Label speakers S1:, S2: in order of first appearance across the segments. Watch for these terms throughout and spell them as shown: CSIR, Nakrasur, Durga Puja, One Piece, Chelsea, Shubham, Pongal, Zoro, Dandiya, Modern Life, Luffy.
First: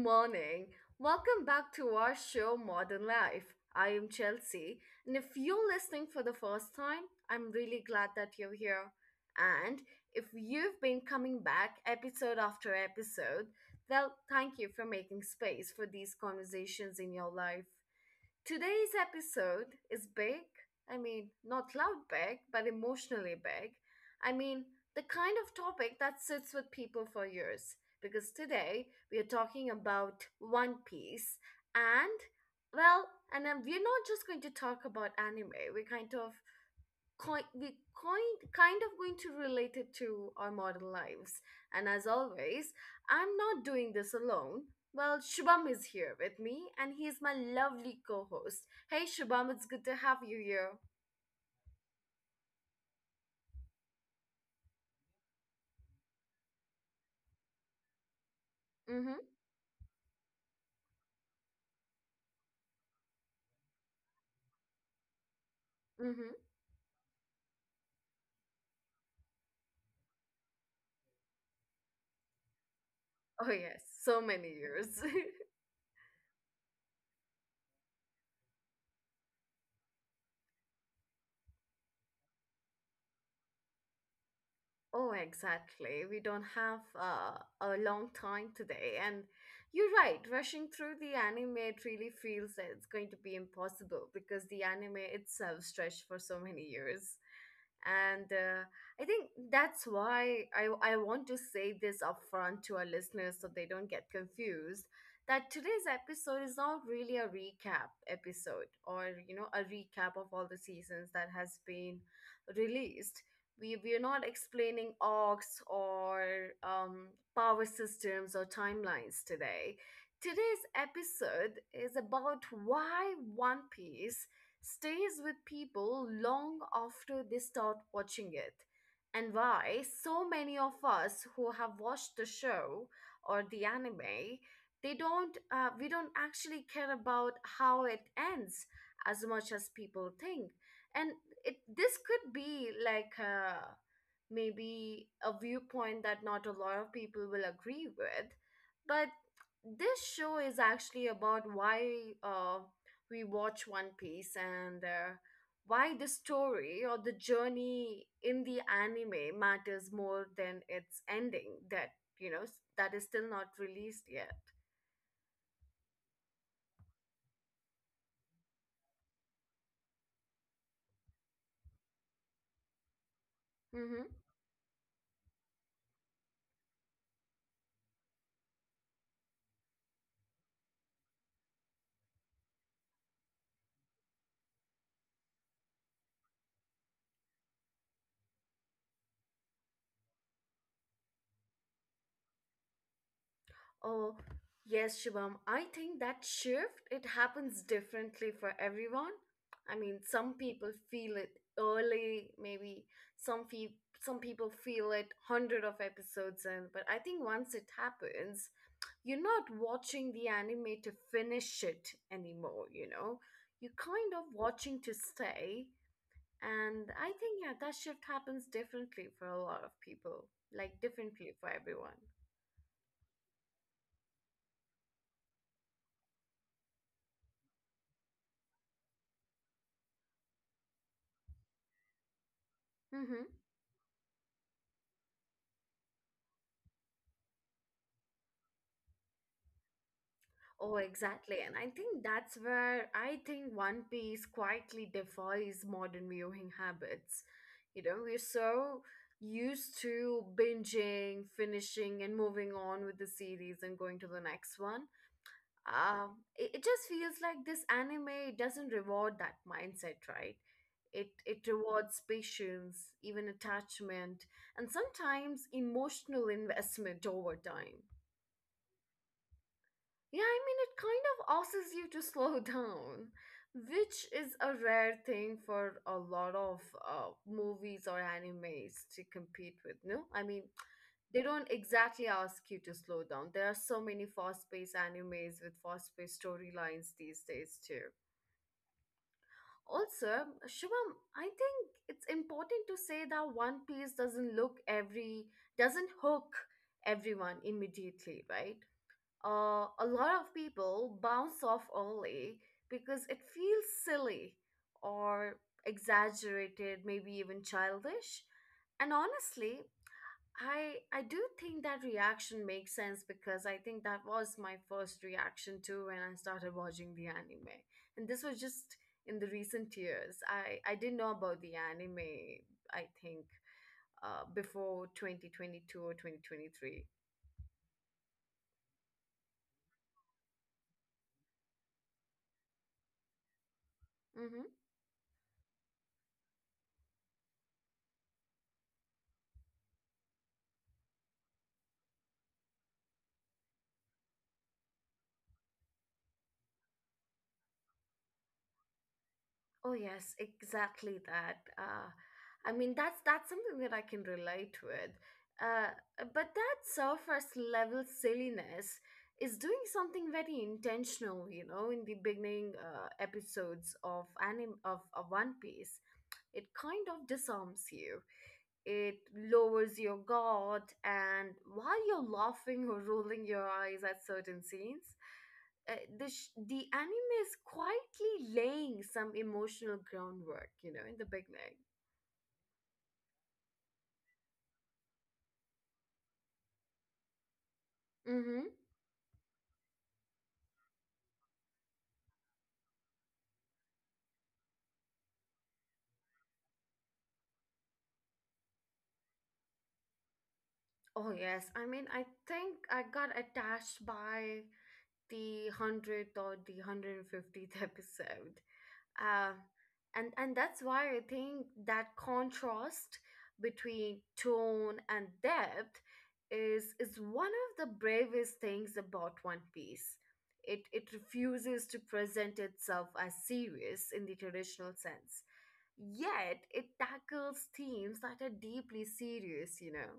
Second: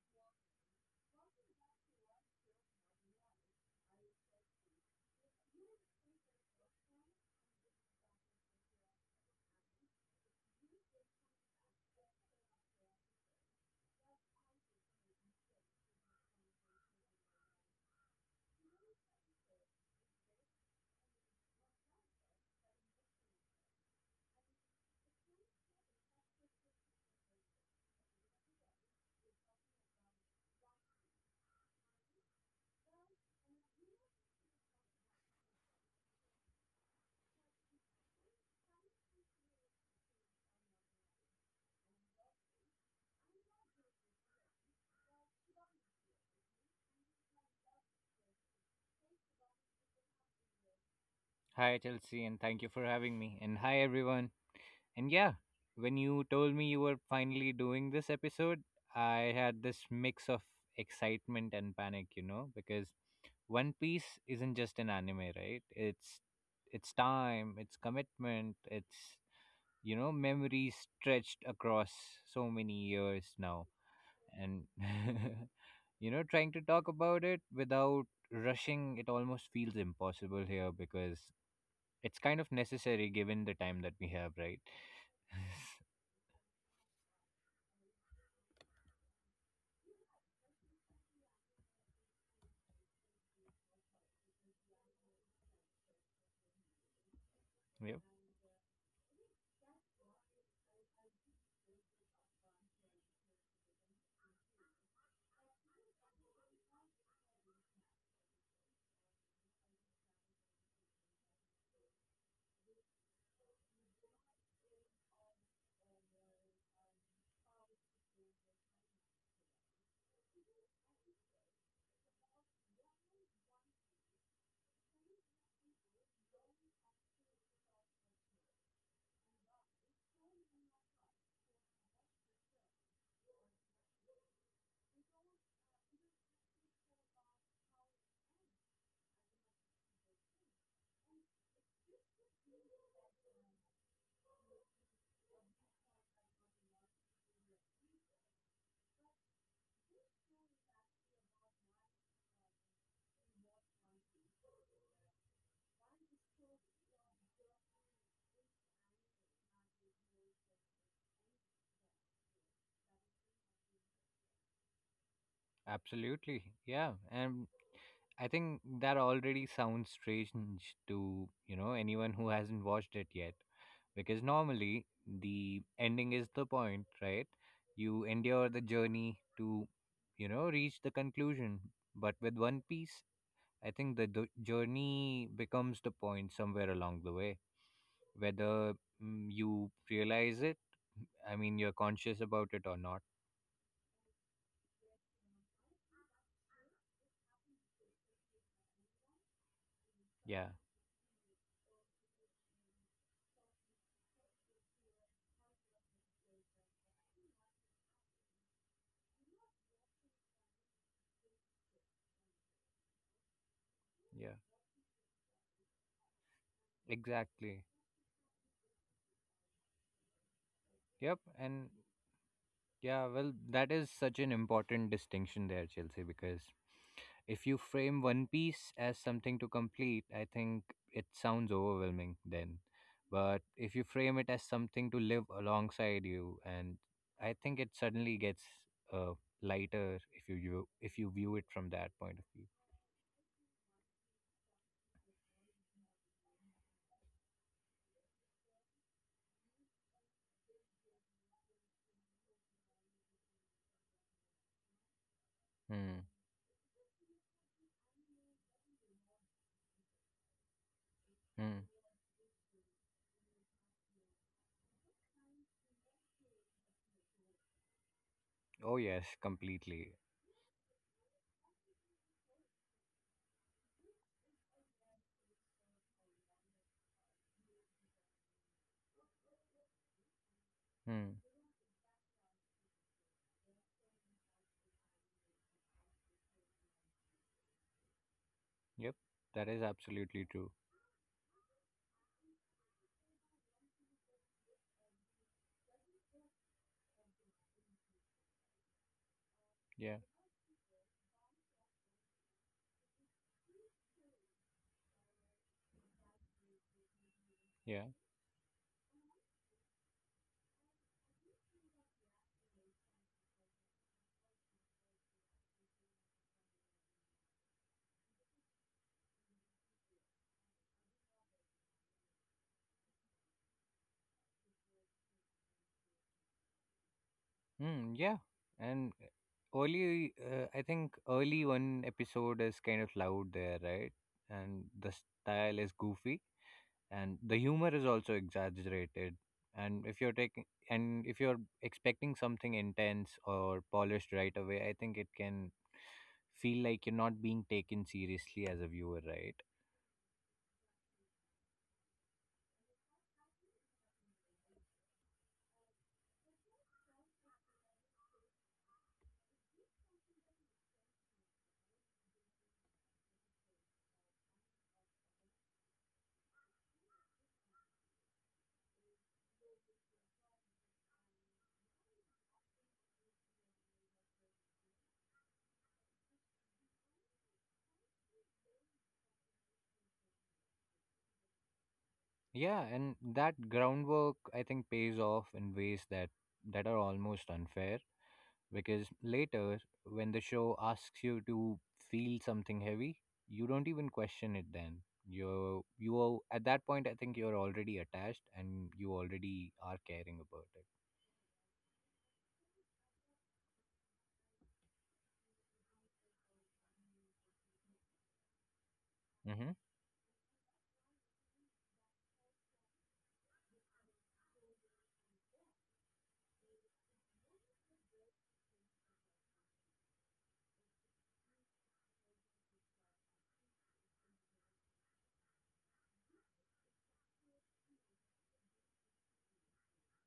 S1: morning. Welcome back to our show, Modern Life. I am Chelsea, and if you're listening for the first time, I'm really glad that you're here. And if you've been coming back episode after episode, well, thank you for making space for these conversations in your life. Today's episode is big. I mean, not loud big, but emotionally big. I mean, the kind of topic that sits with people for years. Because today we are talking about One Piece and, well, and we're not just going to talk about anime. We're kind of kind we kind kind of going to relate it to our modern lives. And as always, I'm not doing this alone. Well, Shubham is here with me, and he's my lovely co-host. Hey, Shubham, it's good to have you here.
S2: Hi, Chelsea, and thank you for having me. And hi, everyone. And yeah, when you told me you were finally doing this episode,
S1: Mhm,
S2: I had this mix of excitement and panic, you know, because One Piece isn't just an anime, right? It's
S1: mhm.
S2: it's time, it's commitment, it's memories stretched across so many years
S1: Oh
S2: now.
S1: yes, so many
S2: And
S1: years.
S2: trying to talk about it without rushing, it almost feels impossible here because it's kind of necessary given the time that we have, right?
S1: Oh, exactly. We don't have a long time today, and you're right. Rushing through the anime, it really feels that it's going to be impossible because the anime itself stretched for so many years.
S2: Yep,
S1: And I think that's why I want to say this upfront to our listeners so they don't get confused that today's episode is not really a recap episode, or you know, a recap of all the seasons that has been released. We're not explaining arcs or power systems or timelines today. Today's episode is about why One Piece stays with people long after they start watching it, and why so many of us who have watched the show or the anime, they don't, we don't actually care about how it ends as much as people think. And it this could be like maybe a viewpoint that not a lot of people will agree with, but this show is actually about why rewatch One Piece, and why the story or the journey in the anime matters more than its ending that that is still not released yet.
S2: absolutely. Yeah, and I think that already sounds strange to, anyone who hasn't watched it yet
S1: Mm-hmm.
S2: because normally the ending is the point, right? You endure the journey to, reach the conclusion. But with One Piece, I think the journey becomes the point somewhere along the way, whether you realize it, I mean, you're conscious about it or not.
S1: Oh, yes, Shubham. I think that shift, it happens differently for everyone. I mean, some
S2: Yeah,
S1: people feel it early, maybe some feel some people feel it hundred of episodes in, but I think once it happens, you're not watching the anime to finish it anymore, you know? You're kind of
S2: yeah,
S1: watching to stay. And I think, yeah,
S2: exactly.
S1: that shift happens differently for a lot of people, like
S2: Yep,
S1: differently for
S2: and
S1: everyone.
S2: yeah, well, that is such an important distinction there, Chelsea, because if you frame One Piece as something to complete, I think it sounds overwhelming then.
S1: Mm-hmm.
S2: But if you frame it as something to live alongside you, and I think it suddenly gets uh, lighter
S1: Oh,
S2: if you view
S1: exactly.
S2: it
S1: And
S2: from
S1: I
S2: that
S1: think
S2: point of
S1: that's
S2: view.
S1: where I think One Piece quietly defies modern viewing habits. You know, we're so used to binging, finishing, and moving on with the series and going to the next one.
S2: Hmm.
S1: It just feels like this anime doesn't reward that mindset, right? It
S2: Hmm.
S1: rewards patience, even attachment, and sometimes emotional investment over time.
S2: Oh yes, completely.
S1: Yeah, I mean, it kind of asks you to slow down, which is a rare thing for a lot of movies or animes to compete with. No, I mean,
S2: Hmm.
S1: they don't exactly ask you to slow down. There are so many fast paced animes with fast paced storylines these days, too.
S2: Yep, that is absolutely
S1: Also,
S2: true.
S1: Shivam, I think it's important to say that One Piece doesn't look every, doesn't hook everyone immediately, right? A
S2: Yeah.
S1: lot of people bounce off early because it feels silly or exaggerated, maybe even
S2: Yeah.
S1: childish. And honestly, I do think that reaction makes sense because I think that was my first reaction too when I started watching the anime. And this was just in the recent years. I didn't know about the anime, I think, before 2022 or 2023.
S2: Hmm. Yeah, and early, I think early one episode is kind of loud there, right? And the style is goofy, and the humor is also exaggerated. And if you're expecting something intense or polished right away, I think it can feel like you're not being taken seriously as a viewer, right?
S1: Oh yes, exactly that. I mean, that's something that I can relate with. Uh, but that surface level silliness is doing something very intentional, you know, in the beginning episodes of of One Piece. It kind of disarms you. It lowers your guard, and while you're laughing or rolling your eyes at certain scenes, the anime is quietly laying some emotional groundwork, you know, in the beginning.
S2: Yeah, and that groundwork I think pays off in ways that are almost unfair.
S1: Mm-hmm.
S2: Because later, when the show asks you to feel something heavy, you don't even question it then. You are, at that point, I think you're already attached and you already are caring about
S1: Oh yes, I mean, I think I got attached by the 100th or the 150th episode.
S2: it.
S1: uh,
S2: Hmm.
S1: and that's why I think that contrast between tone and depth is one of the bravest things about One Piece. It refuses to present itself as serious in the traditional sense, yet it tackles themes that are deeply serious, you know.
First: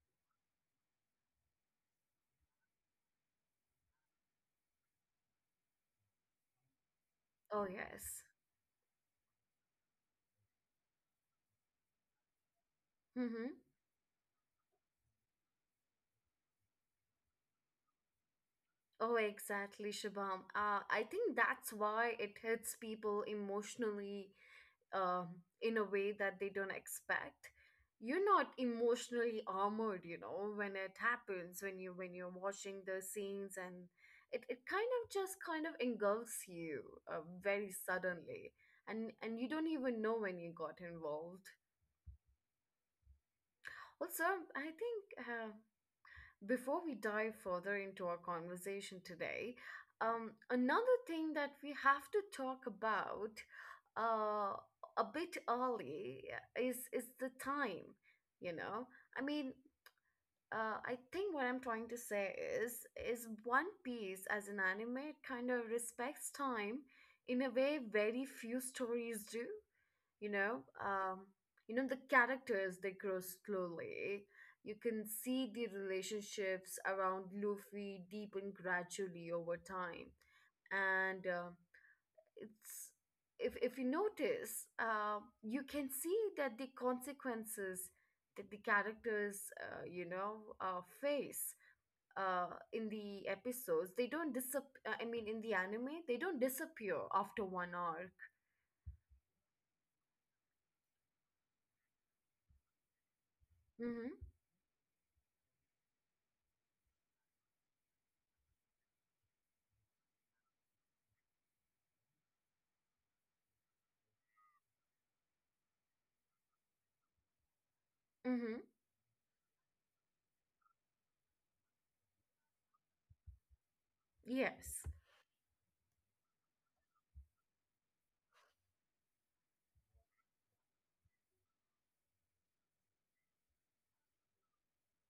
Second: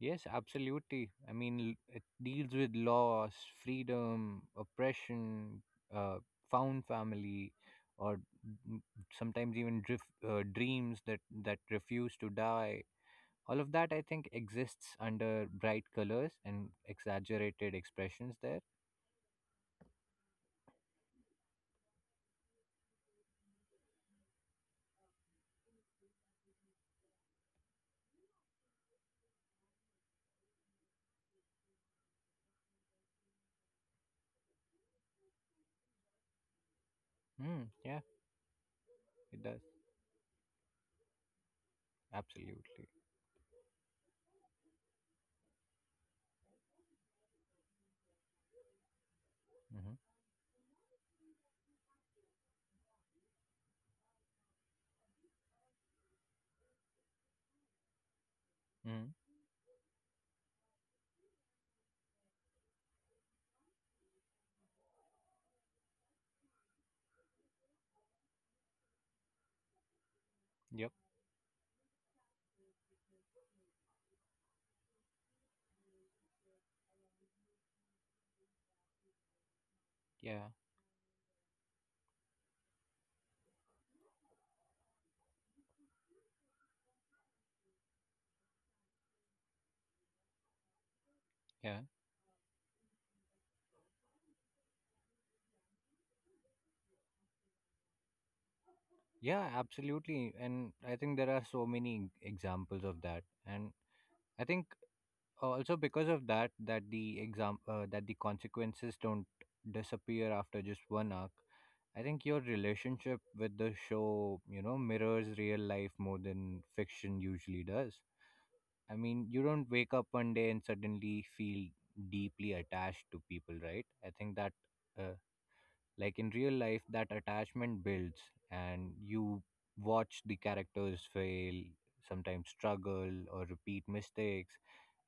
S2: Yes, absolutely. I mean, it deals with loss, freedom, oppression, uh, found family,
S1: Oh
S2: or
S1: yes.
S2: mm, sometimes even drift, dreams that refuse to die.
S1: Mm-hmm.
S2: All of that I think exists under bright colors and exaggerated expressions there.
S1: Oh exactly, Shabam. I think that's why it hits people emotionally um, in a way that they don't expect. You're not emotionally armored, you know, when it happens, when you're watching the scenes, and it kind of just kind of engulfs you
S2: Mm,
S1: very
S2: yeah,
S1: suddenly. And
S2: it
S1: you
S2: does,
S1: don't even know when you got involved.
S2: absolutely.
S1: Also, I think before we dive further into our conversation today,
S2: Mm-hmm.
S1: another thing that we have to talk about uh, a bit early is the time. You know,
S2: Mm.
S1: I mean, I think what I'm trying to say is is One Piece as an anime kind of respects time in a way very few stories do, you know.
S2: Yep.
S1: You know, the characters, they grow slowly. You can see the relationships around Luffy deepen gradually over time,
S2: Yeah.
S1: and it's if you notice you can see that the consequences that the characters face
S2: Yeah.
S1: uh, in the episodes they don't disap I mean, in the anime, they don't disappear after one arc.
S2: Yeah. Absolutely. And I think there are so many examples of that. And
S1: Mm-hmm,
S2: I think also because of that that the exam that the consequences don't disappear after just one arc. I think your relationship with the show, mirrors real life more than fiction usually does.
S1: mm-hmm,
S2: I mean, you don't wake up one day and suddenly feel deeply attached to people, right? I think
S1: yes.
S2: uh, like in real life, that attachment builds. And you watch the characters fail, sometimes struggle or repeat mistakes.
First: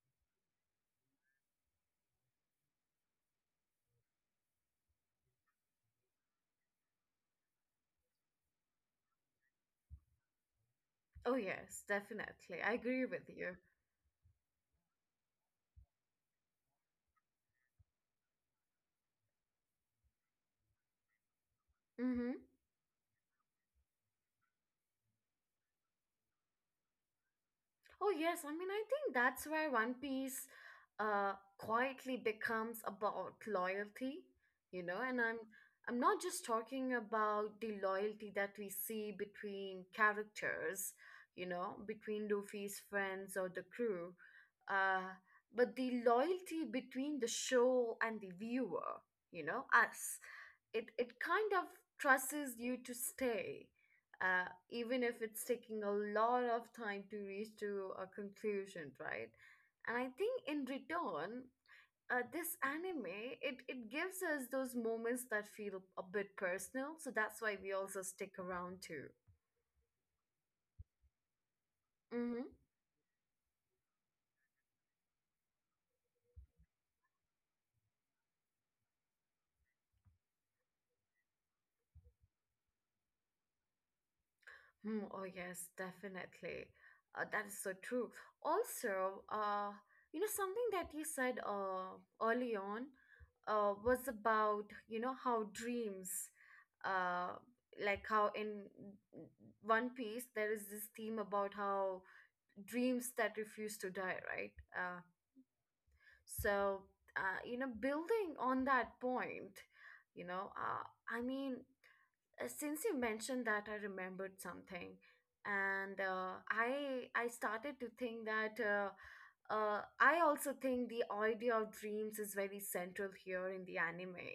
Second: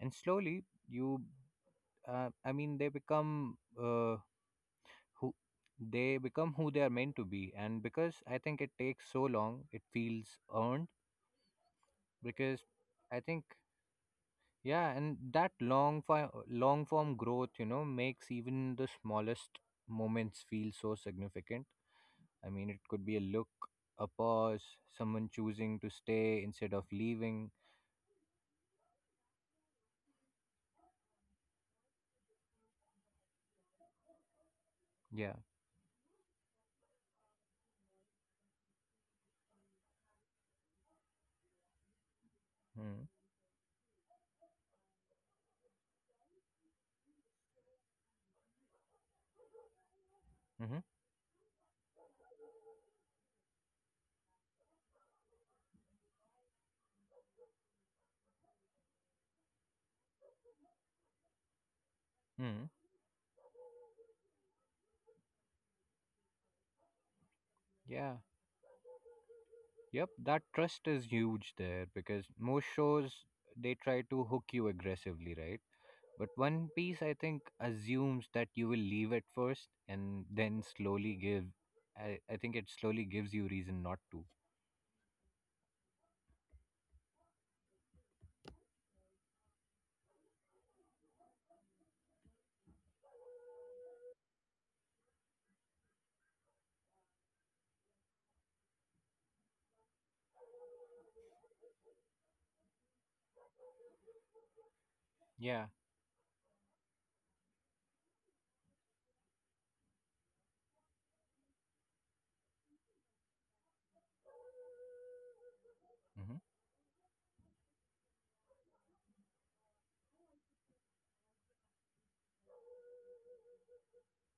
S2: And slowly, I mean, they become who who they are meant to be. And because I think it takes so long, it feels earned.
S1: Oh, yes,
S2: Because
S1: definitely. I agree
S2: I
S1: with
S2: think
S1: you.
S2: Yeah, and that long form growth, makes even the smallest moments feel so significant.
S1: Mm-hmm.
S2: I mean, it could be a look, a pause, someone choosing to stay instead of leaving.
S1: Oh, yes. I mean, I think that's where One Piece quietly becomes about loyalty, you know, and
S2: Yeah.
S1: I'm not just talking about the loyalty that we see between characters, you know, between Luffy's
S2: Mm.
S1: friends or the crew, uh, but the loyalty between the show and the viewer, you know, us.
S2: Mm-hmm.
S1: It kind of trusts you to stay, uh, even if it's taking a lot of time to reach to a conclusion, right? And I think in return, this
S2: Mm.
S1: anime it, it gives us those moments that feel a bit personal, so that's why we also
S2: Yeah.
S1: stick around too.
S2: Yep. That trust is huge there because
S1: Mm-hmm.
S2: most shows they try to hook you aggressively, right? But One Piece, I think, assumes that you will leave at first and then slowly give. I think it slowly gives you reason not to.
S1: Hmm, oh yes, definitely. That is so true. Also, you know, something that you said early on was about, you know, how dreams, uh, like how in One Piece, there is this theme about how dreams that refuse to die, right?
S2: Yeah.
S1: So, you know, building on that point, you know, I mean, since you mentioned that, I remembered something, and uh,
S2: Mm-hmm.
S1: i i started to think that uh, I also think the idea of dreams is very central here in the anime,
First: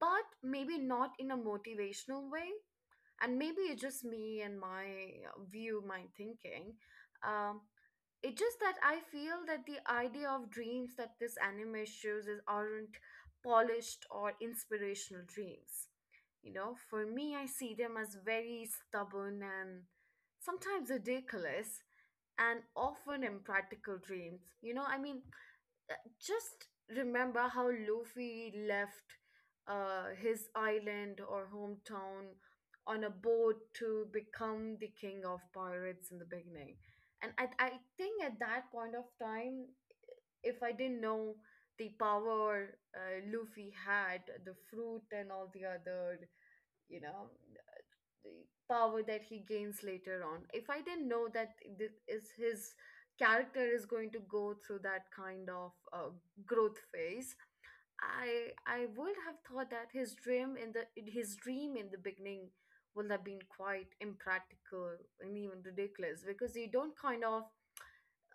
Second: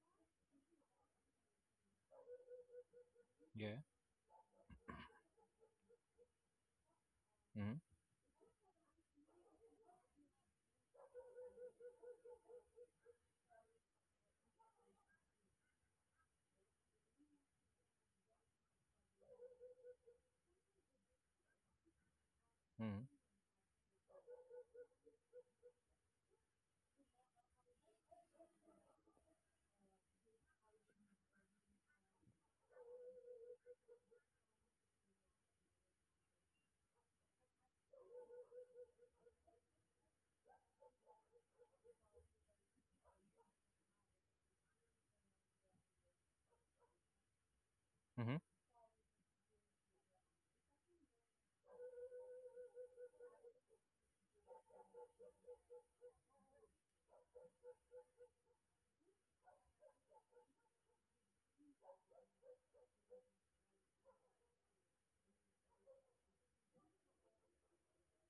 S1: but maybe not in a motivational way. And maybe
S2: Yeah.
S1: it's just me and my thinking. um,
S2: Mm-hmm.
S1: it's just that I feel that the idea of dreams that this anime shows is aren't polished or inspirational dreams. You know, for me, I see them as very stubborn and sometimes ridiculous and
S2: Mm-hmm.
S1: often impractical dreams. You know, I mean, uh, just remember how Luffy left his island or hometown on a boat to become the king of pirates in the beginning. And I think at that point of time, if I didn't know the power Luffy had, the fruit and all the other, you know, the
S2: Mm-hmm.
S1: power that he gains later on. If I didn't know that this is his character is going to go through that kind of growth phase, I would have thought that his dream in the beginning would have been quite impractical and even ridiculous because you don't kind of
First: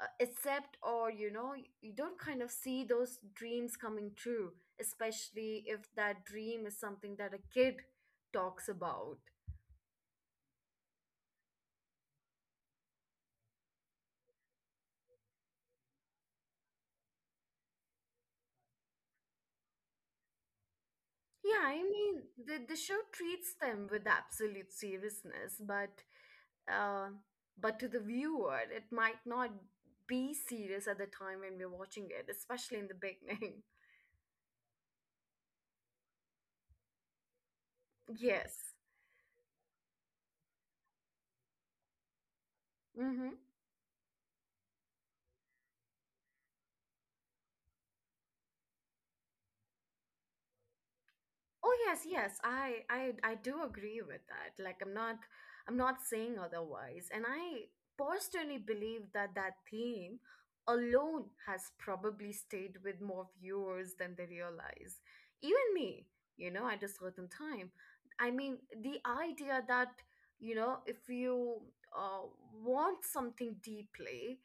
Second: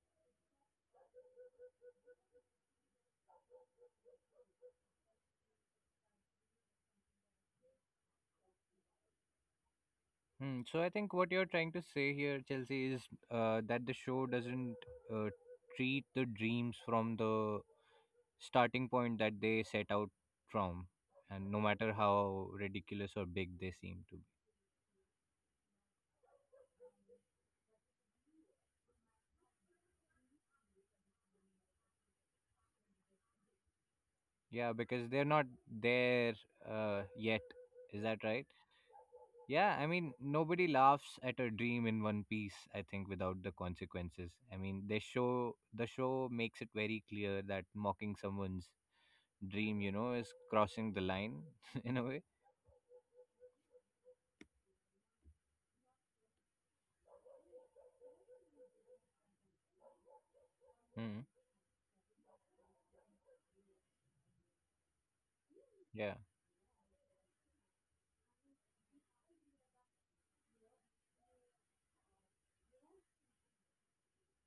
S1: accept, or you know, you don't kind of see those dreams coming true, especially if that dream is something that a kid talks about.
S2: Mm. So I think what you're trying to say here, Chelsea, is that the show doesn't uh, treat the dreams from the starting point that they set out from, and no
S1: Yeah, I
S2: matter
S1: mean,
S2: how
S1: the show
S2: ridiculous or
S1: treats
S2: big they
S1: them with
S2: seem to
S1: absolute seriousness, uh, but to the viewer, it might not be serious at the time when we're watching it, especially in the beginning.
S2: be. Yeah, because they're not there yet. Is that right?
S1: Yes.
S2: Yeah, I mean, nobody laughs at a dream in one piece, I think,
S1: Mm-hmm.
S2: without the consequences. I mean, the show makes it very clear that mocking someone's dream, is crossing the line
S1: Oh
S2: in a
S1: yes,
S2: way.
S1: yes. I do agree with that. Like, I'm not saying otherwise. And I personally believe that that theme
S2: Mm.
S1: alone has probably stayed with more viewers than they realize. Even me,
S2: Yeah,
S1: you know, at a certain time. I mean, the idea that, you know, if you uh, want something deeply,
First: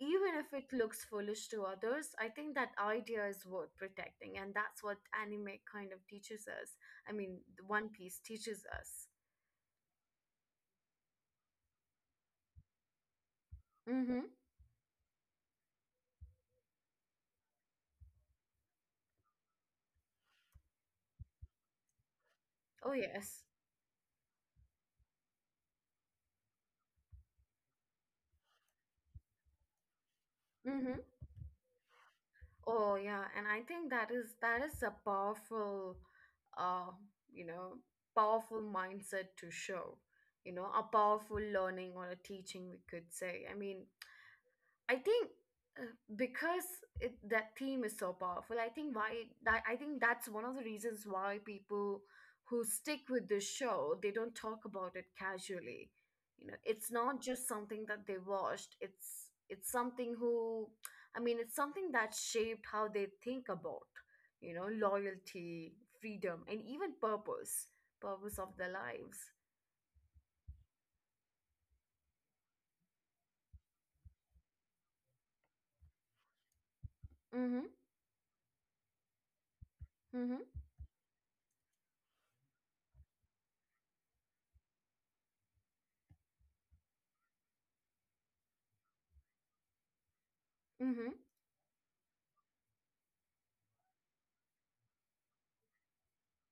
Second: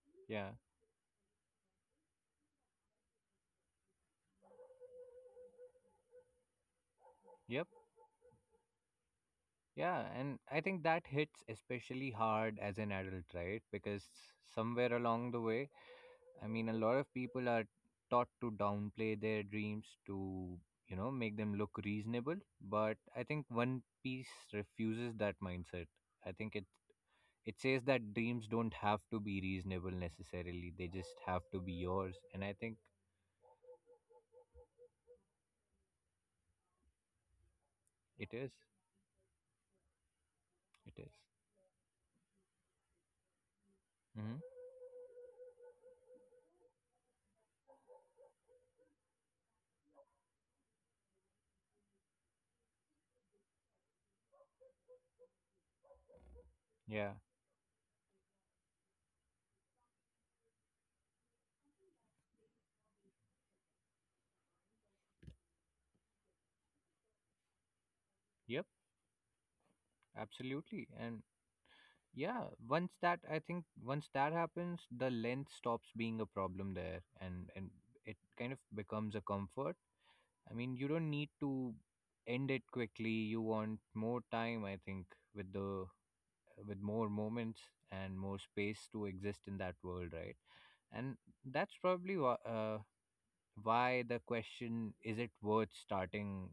S1: even
S2: yeah,
S1: if it looks foolish to others, I think that idea is worth protecting, and that's what anime kind of teaches us. I mean, the
S2: yep,
S1: One Piece teaches us.
S2: yeah. And I think that hits especially hard as an adult, right? Because
S1: Mm-hmm.
S2: somewhere along the way, I mean, a lot of people are taught to downplay their dreams to, make them look reasonable.
S1: Oh
S2: But I
S1: yes.
S2: think One Piece refuses that mindset. I think it says that dreams don't have to be reasonable necessarily. They
S1: Mm-hmm.
S2: just have to be yours. And I think
S1: Oh yeah, and I think that is a powerful, uh, you know,
S2: it is.
S1: powerful mindset to show. You know, a
S2: It is.
S1: powerful learning or a teaching, we could say. I mean,
S2: Mm-hmm.
S1: I think uh, because that theme is so powerful, I think that's one of the reasons why people who stick with this show they don't talk about it casually. You know, it's
S2: Yeah.
S1: not just something that they watched. It's something who, I mean, it's something that shaped how they think about, you know, loyalty, freedom, and even purpose, purpose of
S2: Yep.
S1: their lives.
S2: Absolutely. And yeah, once that I think once that happens, the length stops being a problem there, and
S1: Mm-hmm.
S2: and it kind of becomes a comfort.
S1: Mm-hmm.
S2: I mean, you don't need to end it quickly. You want more time, I think, with the with more moments and more space to exist in that world, right?
S1: Mm-hmm.
S2: And that's probably why the question "Is it worth starting?"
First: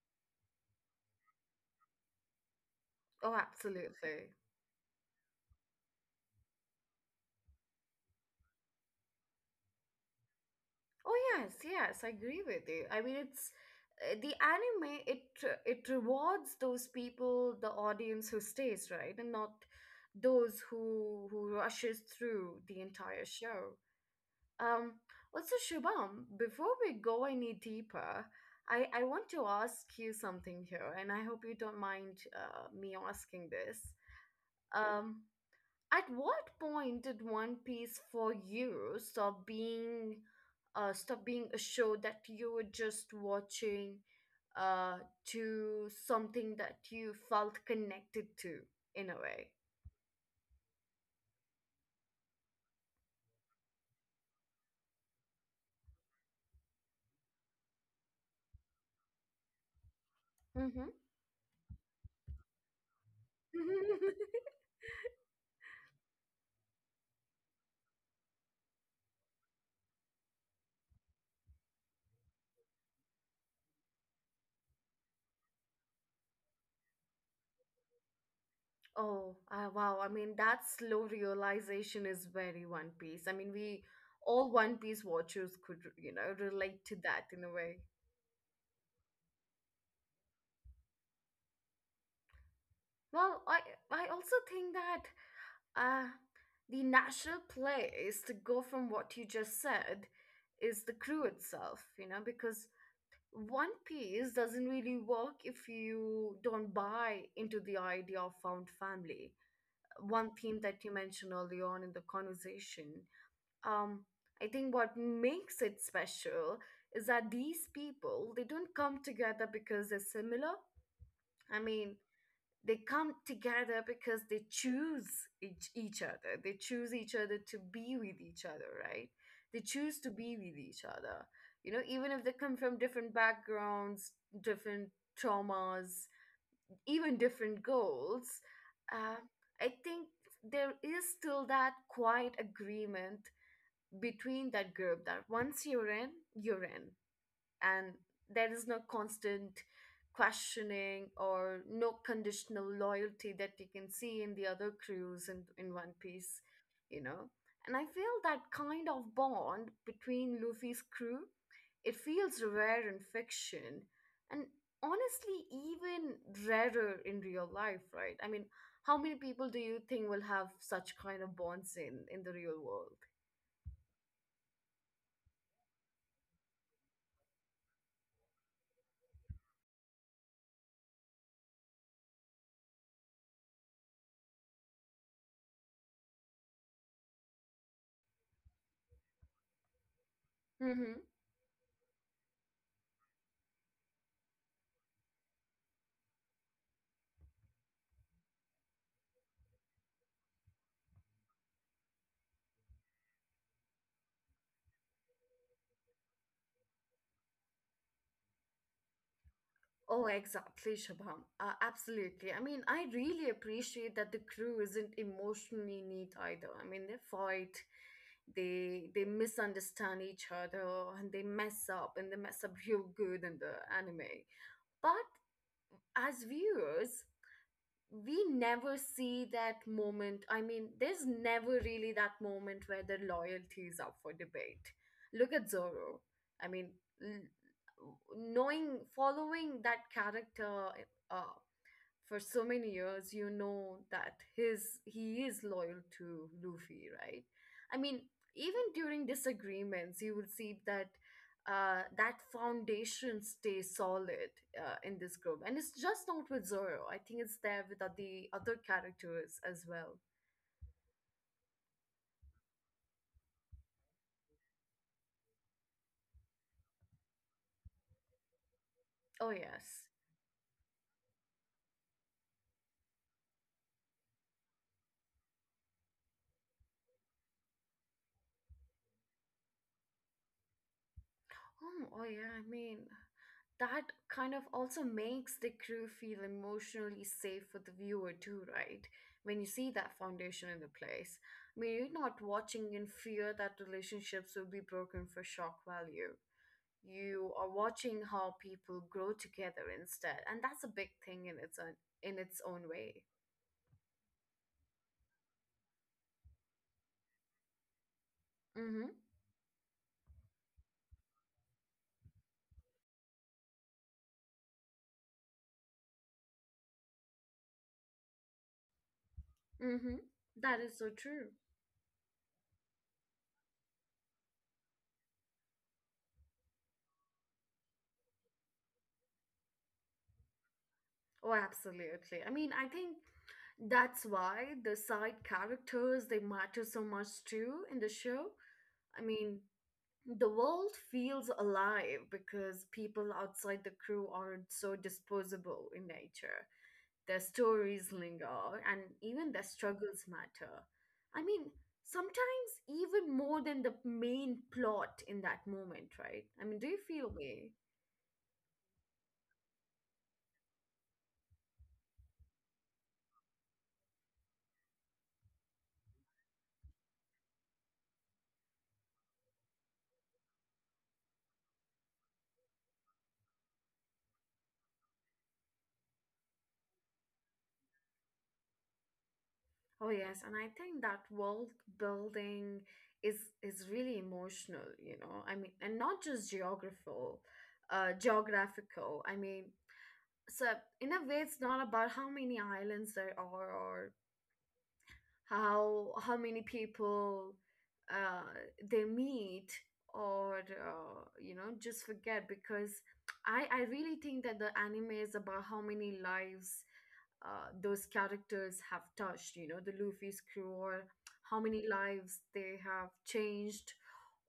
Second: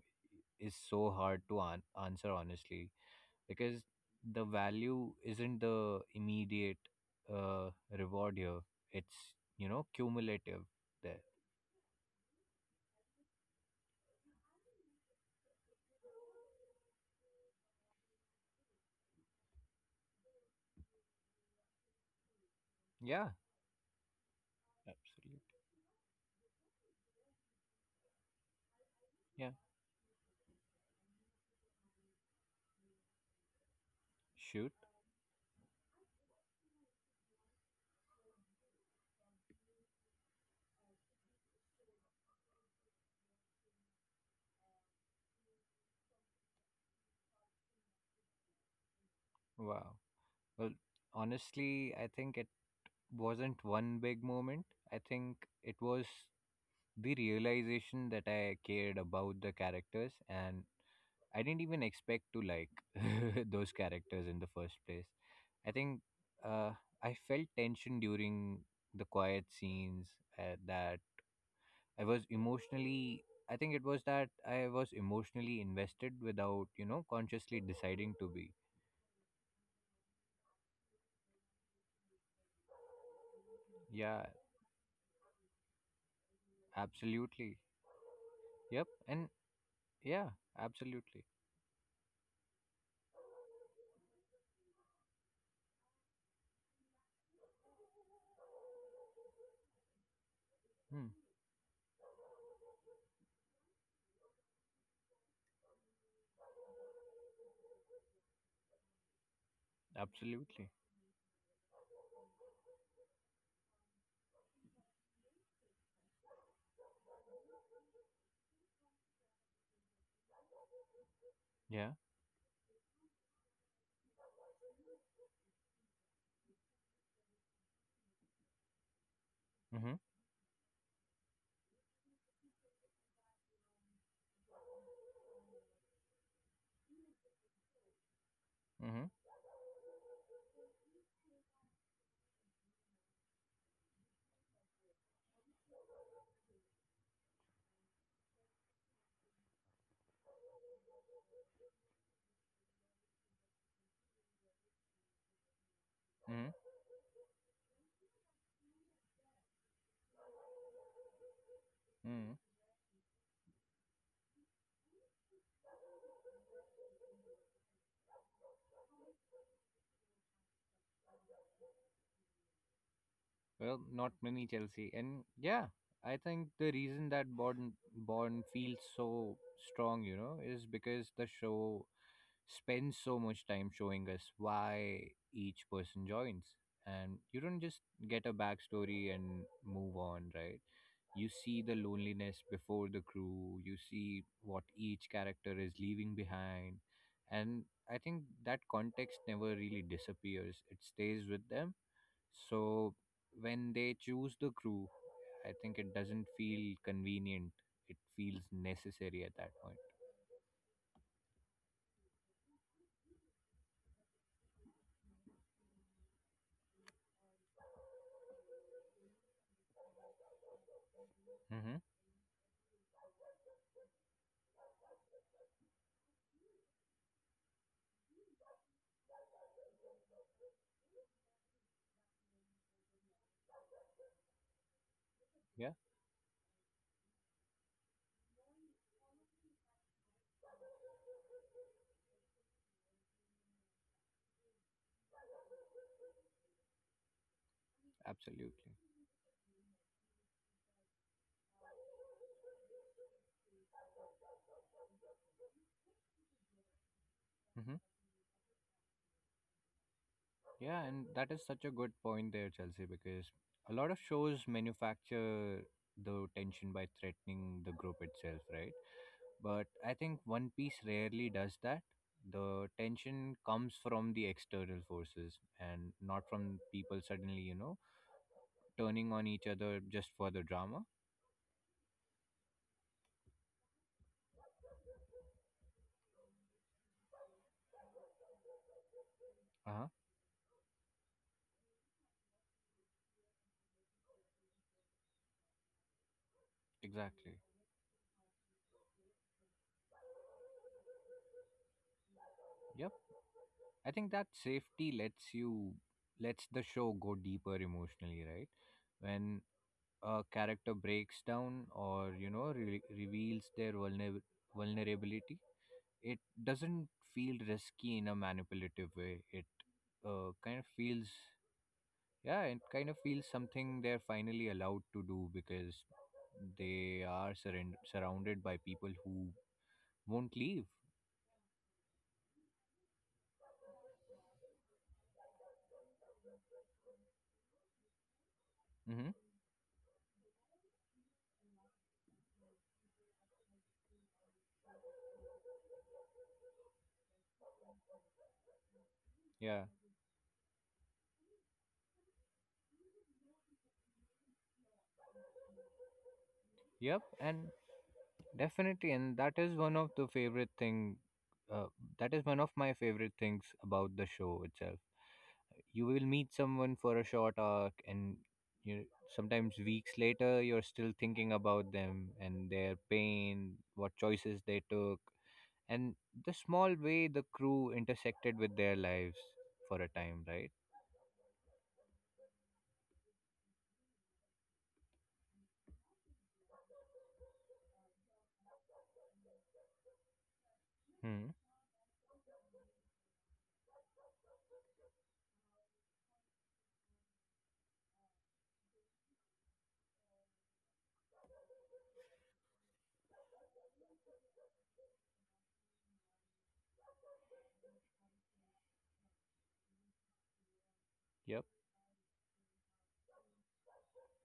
S2: is so hard to answer honestly,
S1: Oh,
S2: because
S1: absolutely.
S2: the value isn't the immediate uh, reward here. It's, cumulative.
S1: Oh
S2: There,
S1: yes, yes, I agree with you. I mean, it's the anime. It rewards those people, the audience who stays, right, and not those who rushes through the entire
S2: yeah,
S1: show. Um,
S2: absolutely,
S1: Also, Shubham, before we go any deeper, I want to
S2: yeah.
S1: ask you something here, and I hope you don't mind me asking this.
S2: Shoot,
S1: Um, at what point did One Piece for you stop being a show that you were just watching uh to something that you felt connected to in a way?
S2: wow. Well, honestly, I think it wasn't one big moment. I think it was the realization that I cared about the characters, and
S1: Hmm.
S2: I didn't even expect to like those characters in the first place. I think uh, I felt tension during the quiet scenes, that I was emotionally. I think it was that I was emotionally invested without, consciously deciding to be.
S1: Oh, wow. I mean, that slow realization is very One Piece. I mean, we
S2: Yeah,
S1: all One Piece watchers could, you know, relate to that in a
S2: absolutely.
S1: way.
S2: Yep. And yeah, absolutely.
S1: Well, I also think that Uh, the natural place to go from what you just said is the
S2: Hmm,
S1: crew itself, you know, because One Piece doesn't really work if you don't buy into the idea of found family. One theme
S2: absolutely.
S1: that you mentioned early on in the conversation. Um, I think what makes it special is that these people they don't come together because they're similar. I
S2: Yeah.
S1: mean, they come together because they choose each other, they choose each other to be with each other, right, they
S2: Mm-hmm.
S1: choose to be with each other, you know, even if they come from different backgrounds, different traumas, even different goals.
S2: Mm-hmm.
S1: uh, I think there is still that quiet agreement between that group that once you're in, you're in, and there is no constant questioning or no conditional loyalty that you can see in the other crews in, One Piece,
S2: Mm-hmm.
S1: you know. And I feel that kind of bond between Luffy's crew, it
S2: Mm-hmm.
S1: feels rare in fiction and honestly even rarer in real life, right? I mean, how many people do you think will have such kind of bonds in the real world?
S2: Well, not many, Chelsea, and yeah, I think the reason that Bond feels so strong, is because the show spends so much time showing us why each person joins, and you don't just get a backstory and move on, right? You see the loneliness before the crew. You see what each character is leaving behind, and I think that context never really disappears. It stays with them, so when they choose the crew, I think it doesn't feel convenient. It feels necessary at that point.
S1: Oh, exactly, Shabham. Absolutely. I mean, I really appreciate that the crew isn't emotionally neat either. I mean, they fight, they misunderstand each other, and they mess
S2: Hmm.
S1: up, and they mess up real good in the anime. But as viewers, we never see that moment. I mean, there's never really that moment where the loyalty is up for debate. Look at
S2: Yeah,
S1: Zorro. I mean, following that character uh, for so many years, you know that his he is loyal to Luffy, right? I mean, even
S2: absolutely.
S1: during disagreements, you will see that that foundation stays solid in this group, and it's just not with Zoro. I think it's there with
S2: Hmm.
S1: the other characters as well.
S2: Yeah, and that is such a good point there, Chelsea, because a lot of shows manufacture the tension by threatening the group itself, right?
S1: Oh
S2: But
S1: yes.
S2: I think One Piece rarely does that. The tension comes from the external forces and not from people suddenly, turning on each other just for the drama.
S1: Oh, oh yeah, I mean, that kind of also makes the crew feel emotionally safe for the viewer too, right? When you see
S2: Uh-huh.
S1: that foundation in the place. I mean, you're not watching in fear that relationships will be broken for shock value. You
S2: Exactly.
S1: are watching how people grow together instead, and that's a big thing in its own
S2: Yep.
S1: way.
S2: I think that safety lets the show go deeper emotionally, right?
S1: Mm-hmm.
S2: When a character breaks down or reveals their vulnerability, it doesn't feel risky in a manipulative way.
S1: Mm-hmm.
S2: Uh,
S1: That
S2: kind of
S1: is so
S2: feels
S1: true.
S2: yeah, it kind of feels something they're finally allowed to do because they are surrounded by people who won't leave.
S1: Oh, absolutely. I mean, I think that's why the side characters they matter so much too in the show. I
S2: Hmm.
S1: mean, the world feels alive because people outside the crew aren't so disposable in nature. Their stories linger and even their
S2: Yeah.
S1: struggles matter. I mean, sometimes even more than the main plot in that moment, right? I mean, do you
S2: Yep.
S1: feel me?
S2: And definitely, and that is one of the favorite thing. Uh, that is one of my favorite things about the show itself. You will meet someone for a short arc, and you sometimes weeks later you're still thinking about them and their pain, what choices they took, and the small way the crew intersected with their lives for
S1: Oh
S2: a
S1: yes,
S2: time.
S1: and I
S2: Right?
S1: think that world building is really emotional, you know. I mean, and not just geographical. I mean, so in a way,
S2: Hmm.
S1: it's not about how many islands there are or how many people uh, they meet or you know, just forget, because I really think that the anime is about how many lives those characters have touched. You know, the Luffy's crew, or how
S2: Yep.
S1: many lives they have changed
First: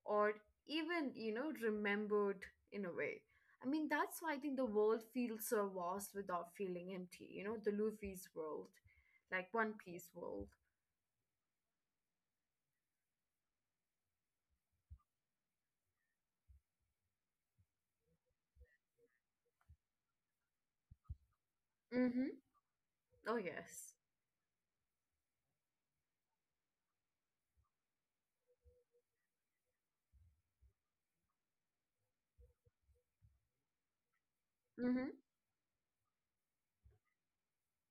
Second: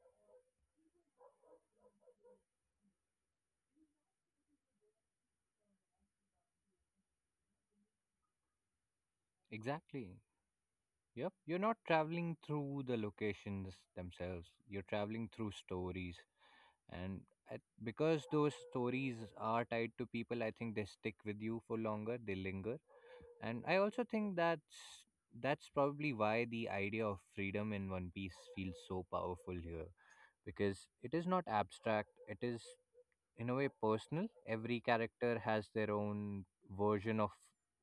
S1: or even, you know, remembered in a way. I mean, that's why I think the world feels so vast without feeling empty. You know, the Luffy's world, like One Piece
S2: Exactly.
S1: world.
S2: Yep, you're not traveling through the locations themselves. You're traveling through stories, and I, because those stories are tied to people, I think they stick with you for longer.
S1: Mm-hmm.
S2: They linger,
S1: Oh
S2: and I
S1: yes.
S2: also think that's probably why the idea of freedom in One Piece feels so powerful here, because it is not abstract. It is in a way personal. Every
S1: Mm-hmm.
S2: character has their own version of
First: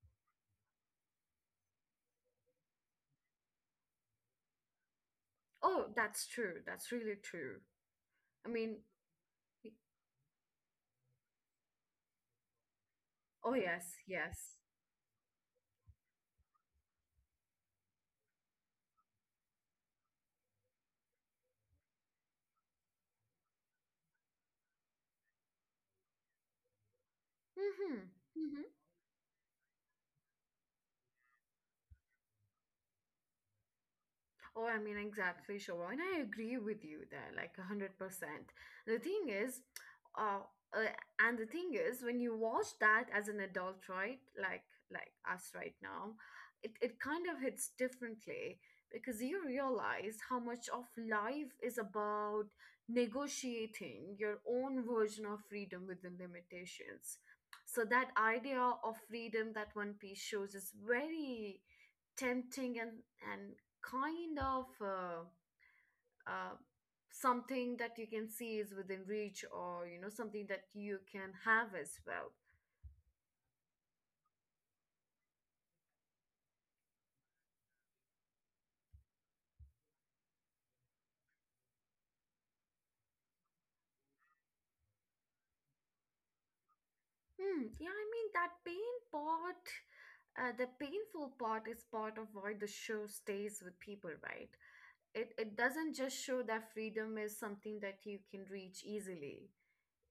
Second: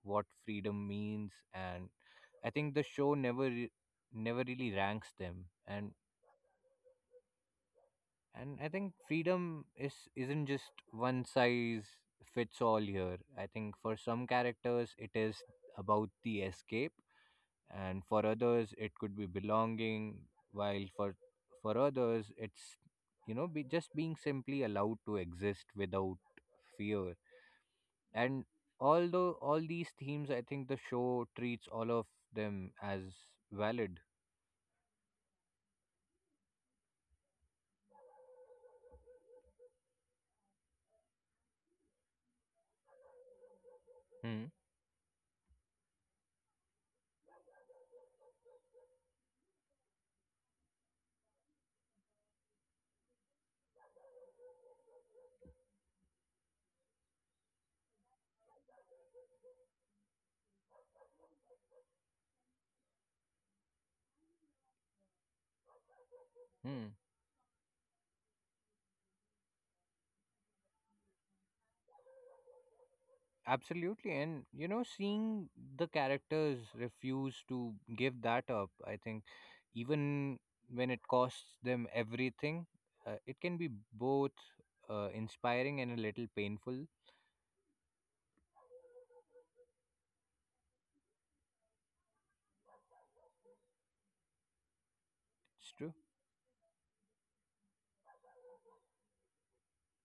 S2: what freedom means, and I think the show never never really ranks them.
S1: Oh,
S2: And
S1: that's true. That's really true. I
S2: and I
S1: mean,
S2: think freedom
S1: y-
S2: is isn't just one size fits all here. I
S1: oh
S2: think
S1: yes,
S2: for some
S1: yes.
S2: characters it is about the escape, and for others it could be belonging, while for others it's be just being simply allowed to exist without fear.
S1: Mm-hmm.
S2: And
S1: Mm-hmm.
S2: although all these themes I think the show treats all of them as valid.
S1: Oh, I mean, exactly, Shoba. And I agree with you there, like 100%. The thing is, uh, uh, and the thing is, when you watch that as an adult, right,
S2: Hmm.
S1: like us right now, it kind of hits differently because you realize how much of life is about negotiating your own version of freedom within limitations. So that idea of freedom that One Piece shows is very tempting and and kind of uh,
S2: Hmm.
S1: something that you can see is within reach, or you know, something that you can have as well.
S2: Absolutely. And seeing the characters refuse to give that up, I think, even when it costs them everything, it can be both inspiring and a little painful.
S1: Hmm. Yeah, I mean, that pain part, the painful part is part of why the show stays with people, right? It
S2: It's
S1: doesn't
S2: true.
S1: just show that freedom is something that you can reach easily.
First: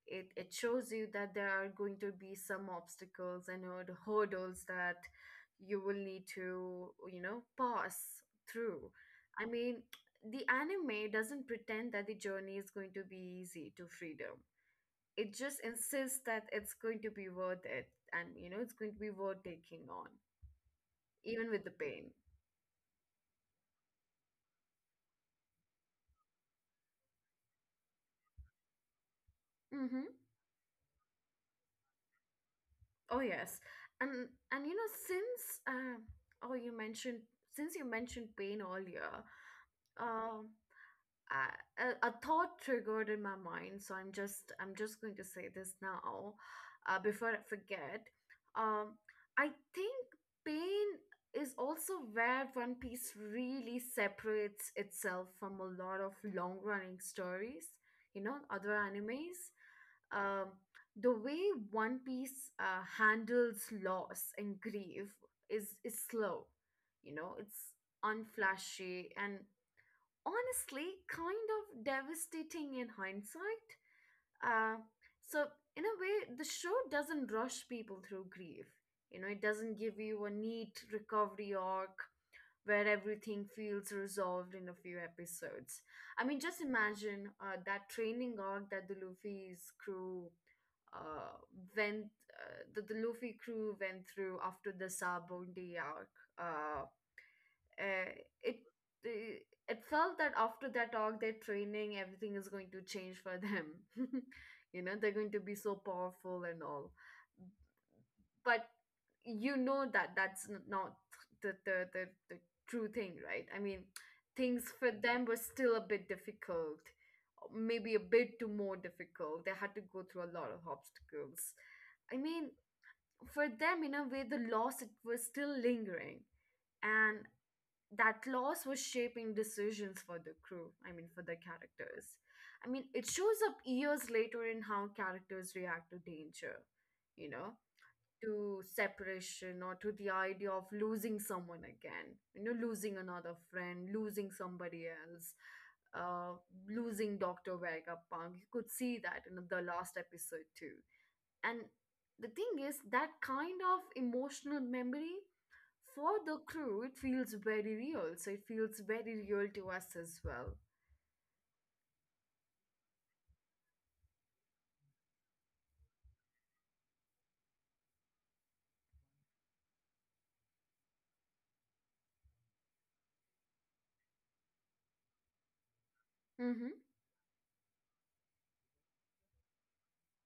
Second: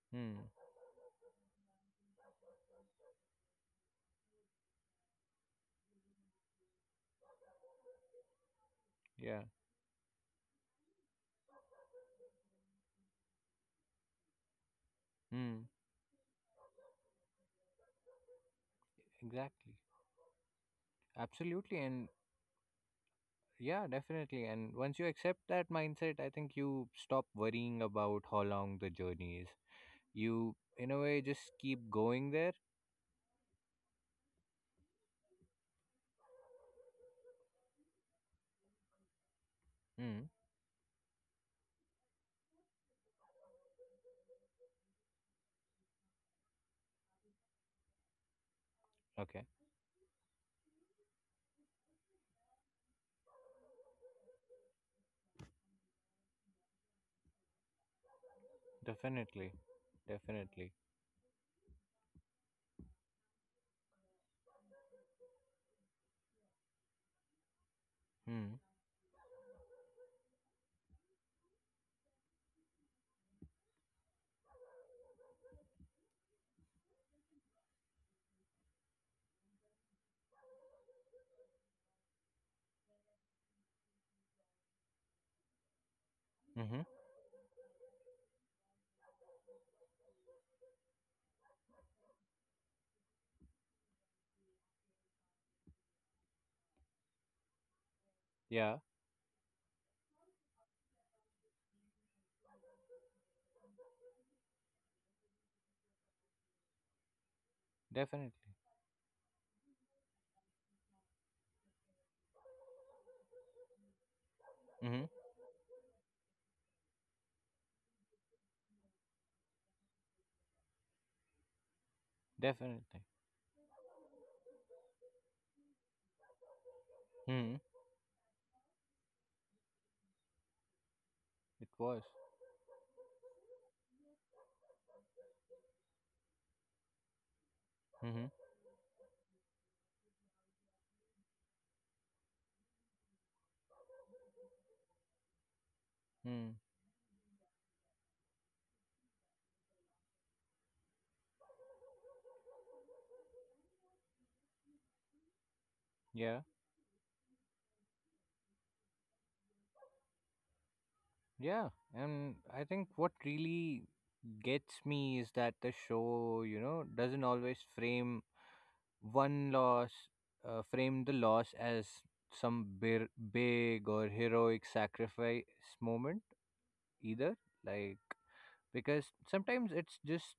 S2: Hmm.
S1: It shows you that there are going to be some obstacles and hurdles that you will need to, you know, pass through.
S2: Yeah.
S1: I mean, the anime doesn't pretend that the journey is going to be easy to freedom. It just
S2: Hmm.
S1: insists that it's going to be worth it, and you know, it's going to be worth
S2: Exactly.
S1: taking on even
S2: Absolutely.
S1: with the
S2: And
S1: pain.
S2: yeah, definitely. And once you accept that mindset, I think you stop worrying about how long the journey is.
S1: Mm-hmm.
S2: You, in a way, just keep going there.
S1: Oh yes. and and you know, since oh you mentioned since you mentioned pain earlier,
S2: Mm,
S1: um a thought triggered in my mind, so I'm just going to say this now, before I forget. um,
S2: okay.
S1: I think pain is also where One Piece really separates itself from a lot of long running stories, you know, other
S2: Definitely.
S1: animes. um,
S2: Definitely.
S1: the way One Piece handles loss and grief is slow, you know, it's
S2: Hmm.
S1: unflashy and honestly kind of devastating in hindsight. Uh, so, in a way, the show doesn't rush people through grief. You know, it doesn't give you a neat recovery arc where everything feels resolved in a few episodes. I mean, just
S2: Mm-hmm.
S1: imagine that training arc that the Luffy's crew uh, went, that the Luffy crew went through after the Sabo Day arc. Uh, uh, it
S2: Yeah,
S1: uh, it felt that after that talk, their training, everything is going to change for them. You know, they're going to be so powerful and all.
S2: definitely.
S1: But you know that not the true thing, right? I mean, things
S2: Mm-hmm.
S1: for them were still a bit difficult, maybe a bit too more difficult. They had to go through a lot of obstacles. I mean,
S2: Definitely.
S1: for them, in a way, the loss it was still lingering, and
S2: Hmm.
S1: that loss was shaping decisions for the crew, I mean, for the
S2: It was.
S1: characters. I mean, it shows up years later in how characters react to danger, you know,
S2: Mm-hmm.
S1: to separation, or to the idea of losing someone again, you know, losing another friend, losing somebody else, uh
S2: Hmm.
S1: losing Dr. Vega Punk. You could see that in the last episode too. And the thing is, that kind of emotional memory for
S2: Yeah.
S1: the crew, it feels very real, so it feels very real to us as well.
S2: Yeah. And I think what really gets me is that the show, doesn't always frame One loss framed the loss as some big or heroic sacrifice moment,
S1: Mm-hmm.
S2: either. Like, because sometimes it's just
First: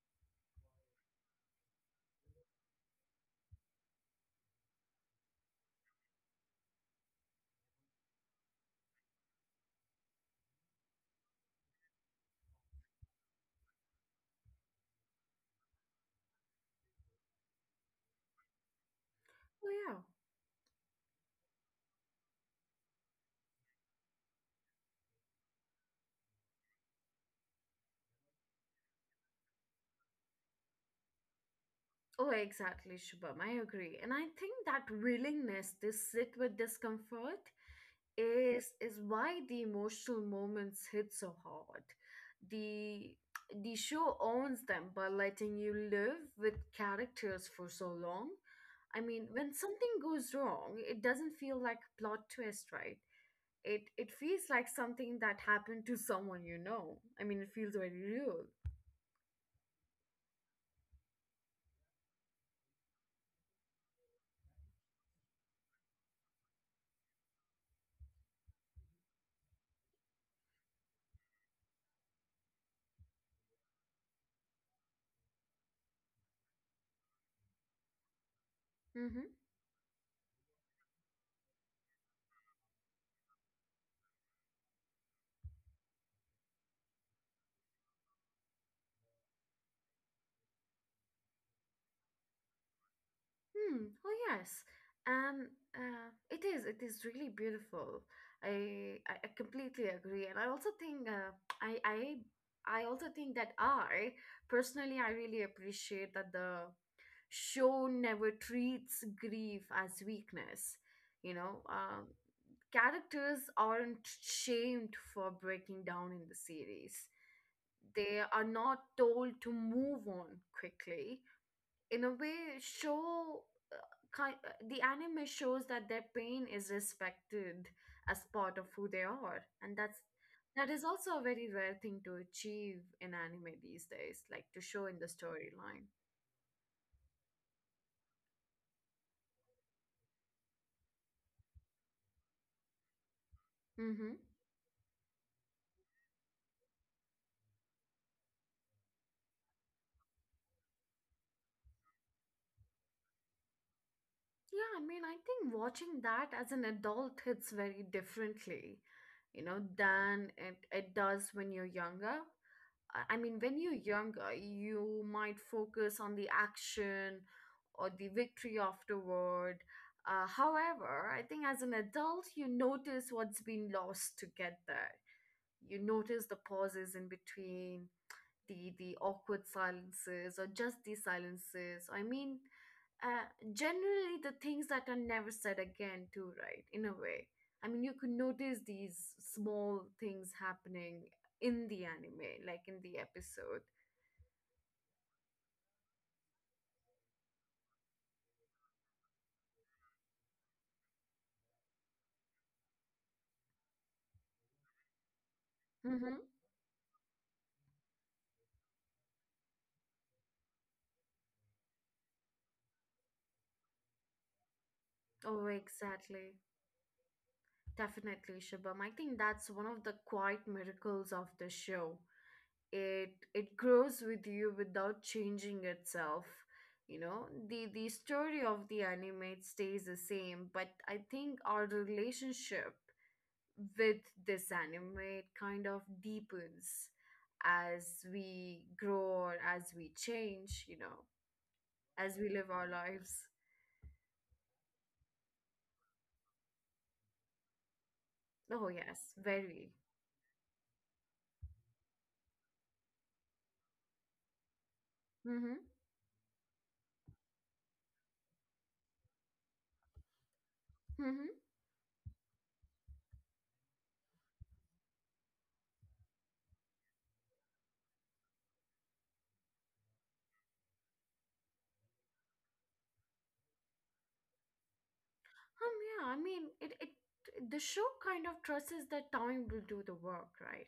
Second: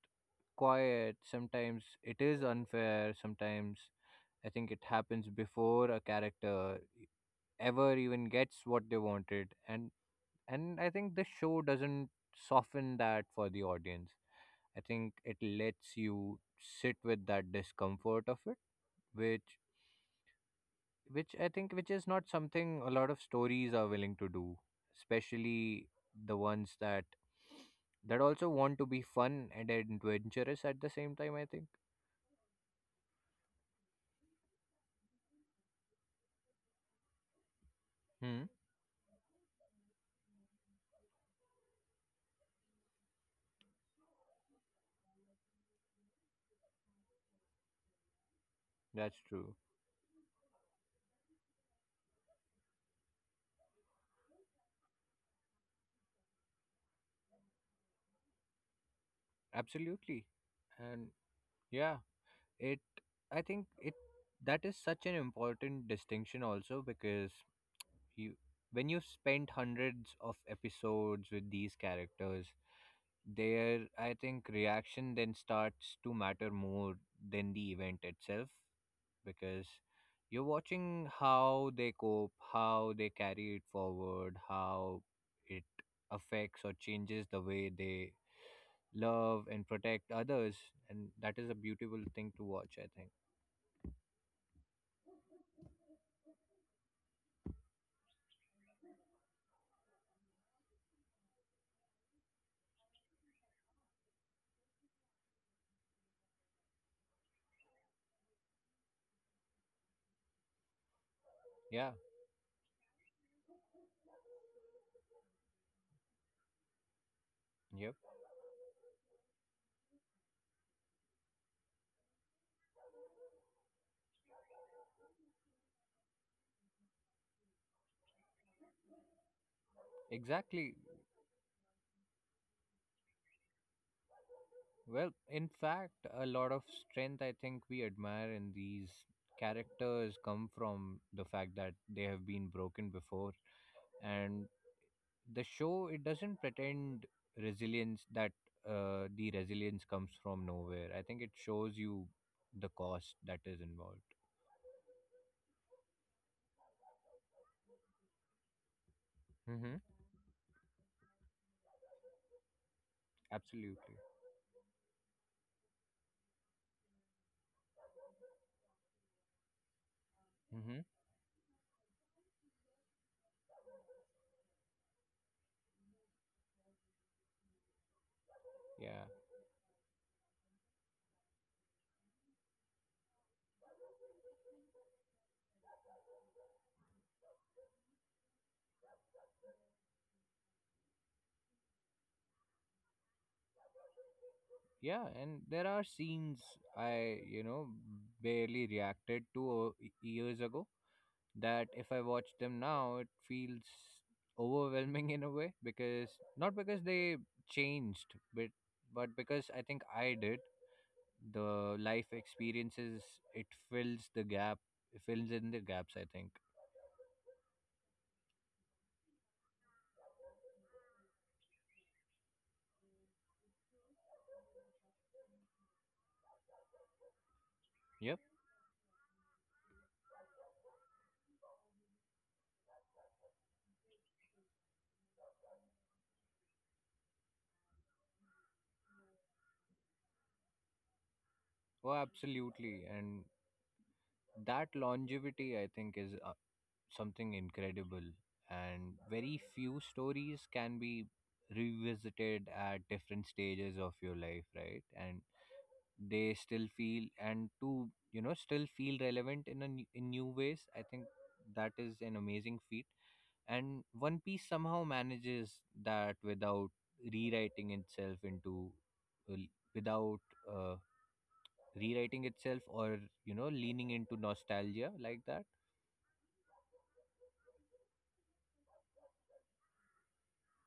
S2: quiet, sometimes it is unfair, sometimes I think it happens before a character ever even gets what they wanted. and, I think the show doesn't soften that for the audience. I think it lets you sit with that discomfort of it which
S1: Oh yeah.
S2: which I think which is not something a lot of stories are willing to do, especially the ones that also want to be fun and adventurous at the same time, I think.
S1: Oh exactly, Shubham, I agree, and I think that willingness to sit with discomfort
S2: Hmm,
S1: is why the emotional moments hit so hard. the the show owns them by letting you live with characters for so long. I mean,
S2: that's
S1: when
S2: true.
S1: something goes wrong, it doesn't feel like plot twist, right? It feels like something that happened to someone you know. I mean, it feels very real.
S2: Absolutely. And yeah, it I think it that is such an important distinction also because you when you spend hundreds of episodes with these characters, their I think reaction then starts to matter more than the event itself
S1: Mm-hmm.
S2: because you're watching how they cope, how they carry it forward, how it affects or changes the way they love and protect others. And that is a beautiful thing to watch, I think.
S1: Hmm. Oh yes, and it is. It is really beautiful. I completely agree, and I also think I I I also think that I personally I really appreciate that the show never treats grief as weakness. You know,
S2: Yeah,
S1: characters aren't shamed for breaking down in the series.
S2: yep,
S1: They are not told to move on quickly. In a way, uh, the anime shows that their pain is respected as part of who they are, and that is
S2: exactly.
S1: also a very rare thing to achieve in anime these days, like to show in the
S2: Well, in
S1: storyline.
S2: fact, a lot of strength I think we admire in these characters come from the fact that they have been broken before,
S1: Mm-hmm.
S2: and the show, it doesn't pretend resilience that the resilience comes from nowhere. I think it shows you the cost that is involved.
S1: Yeah, I mean, I think watching that as an adult hits very differently, you know,
S2: Mm-hmm.
S1: than it does when you're younger. I mean, when you're
S2: Absolutely.
S1: younger, you might focus on the action or the victory afterward.
S2: Mm-hmm.
S1: However, I think as an adult, you notice what's been lost to get there. You notice the pauses in between the
S2: Yeah.
S1: awkward silences or just the silences. I mean, uh, generally the things that are never said again too, right? In a way, I mean, you could notice these small things happening in the anime, like in the episode.
S2: Yeah, and there are scenes I, barely reacted to years ago that if I watch them now, it feels overwhelming in a way because
S1: Mm-hmm.
S2: not because they changed, but because I think I did. The life experiences, it fills the gap it fills
S1: Oh,
S2: in the gaps, I think.
S1: exactly. Definitely, Shabam. I think that's one of the quiet miracles of the show. It grows with you without changing itself. You know, the
S2: Yep.
S1: story of the anime stays the same, but I think our relationship with this anime, it kind of deepens as we grow or as we change, you know,
S2: Oh,
S1: as we live our
S2: absolutely. And
S1: lives.
S2: that longevity, I think, is something incredible,
S1: Oh
S2: and
S1: yes,
S2: very
S1: very.
S2: few stories can be revisited at different stages of your life, right? And
S1: Mm-hmm.
S2: they still feel and to you know, still feel relevant in in new ways, I think.
S1: Mm-hmm.
S2: That is an amazing feat, and One Piece somehow manages that without rewriting itself into uh, without uh, rewriting itself, or you know, leaning into nostalgia like that.
S1: Yeah, I mean, it the show kind of trusts that time will do the work, right?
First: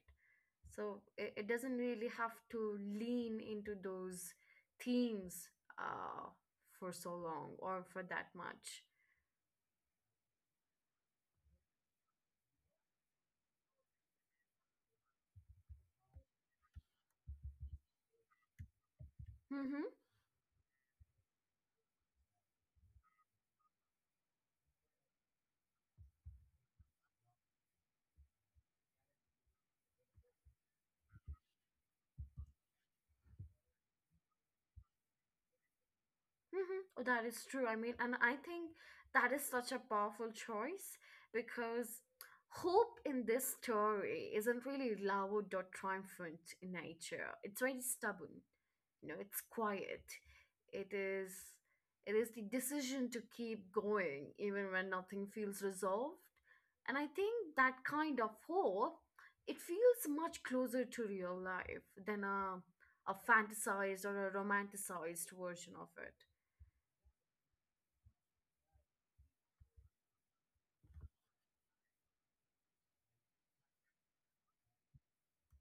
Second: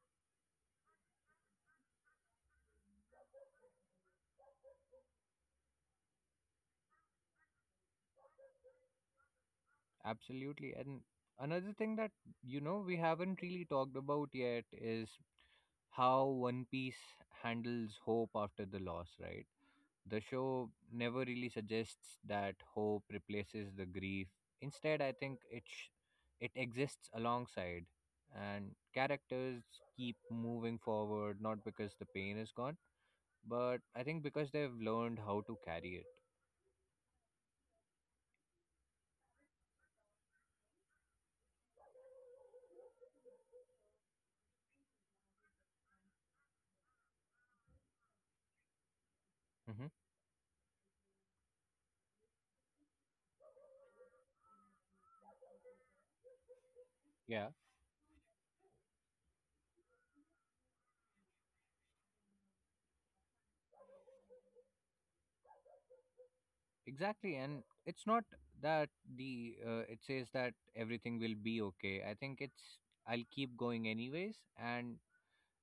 S1: So it doesn't really have to lean into those themes uh, for so long or for that much.
S2: Absolutely. And another thing that, you know, we haven't really talked about yet is how One Piece handles hope after the loss, right?
S1: Mm-hmm.
S2: The show never really suggests that hope replaces the grief. Instead, I think it exists alongside, and characters keep moving forward not because the pain is gone, but I think because they've learned how to carry it.
S1: Mm-hmm. Oh, that is true. I mean, and I think that is such a powerful choice because hope in this story isn't really loud or triumphant in nature. It's very stubborn. You know, it's
S2: Hmm.
S1: quiet. It is, it is the decision to keep going even when nothing feels resolved. And I think
S2: Yeah,
S1: that kind of hope, it feels much closer to real life than a fantasized or a romanticized version of it.
S2: exactly. And it's not that the it says that everything will be okay. I think it's I'll keep going anyways,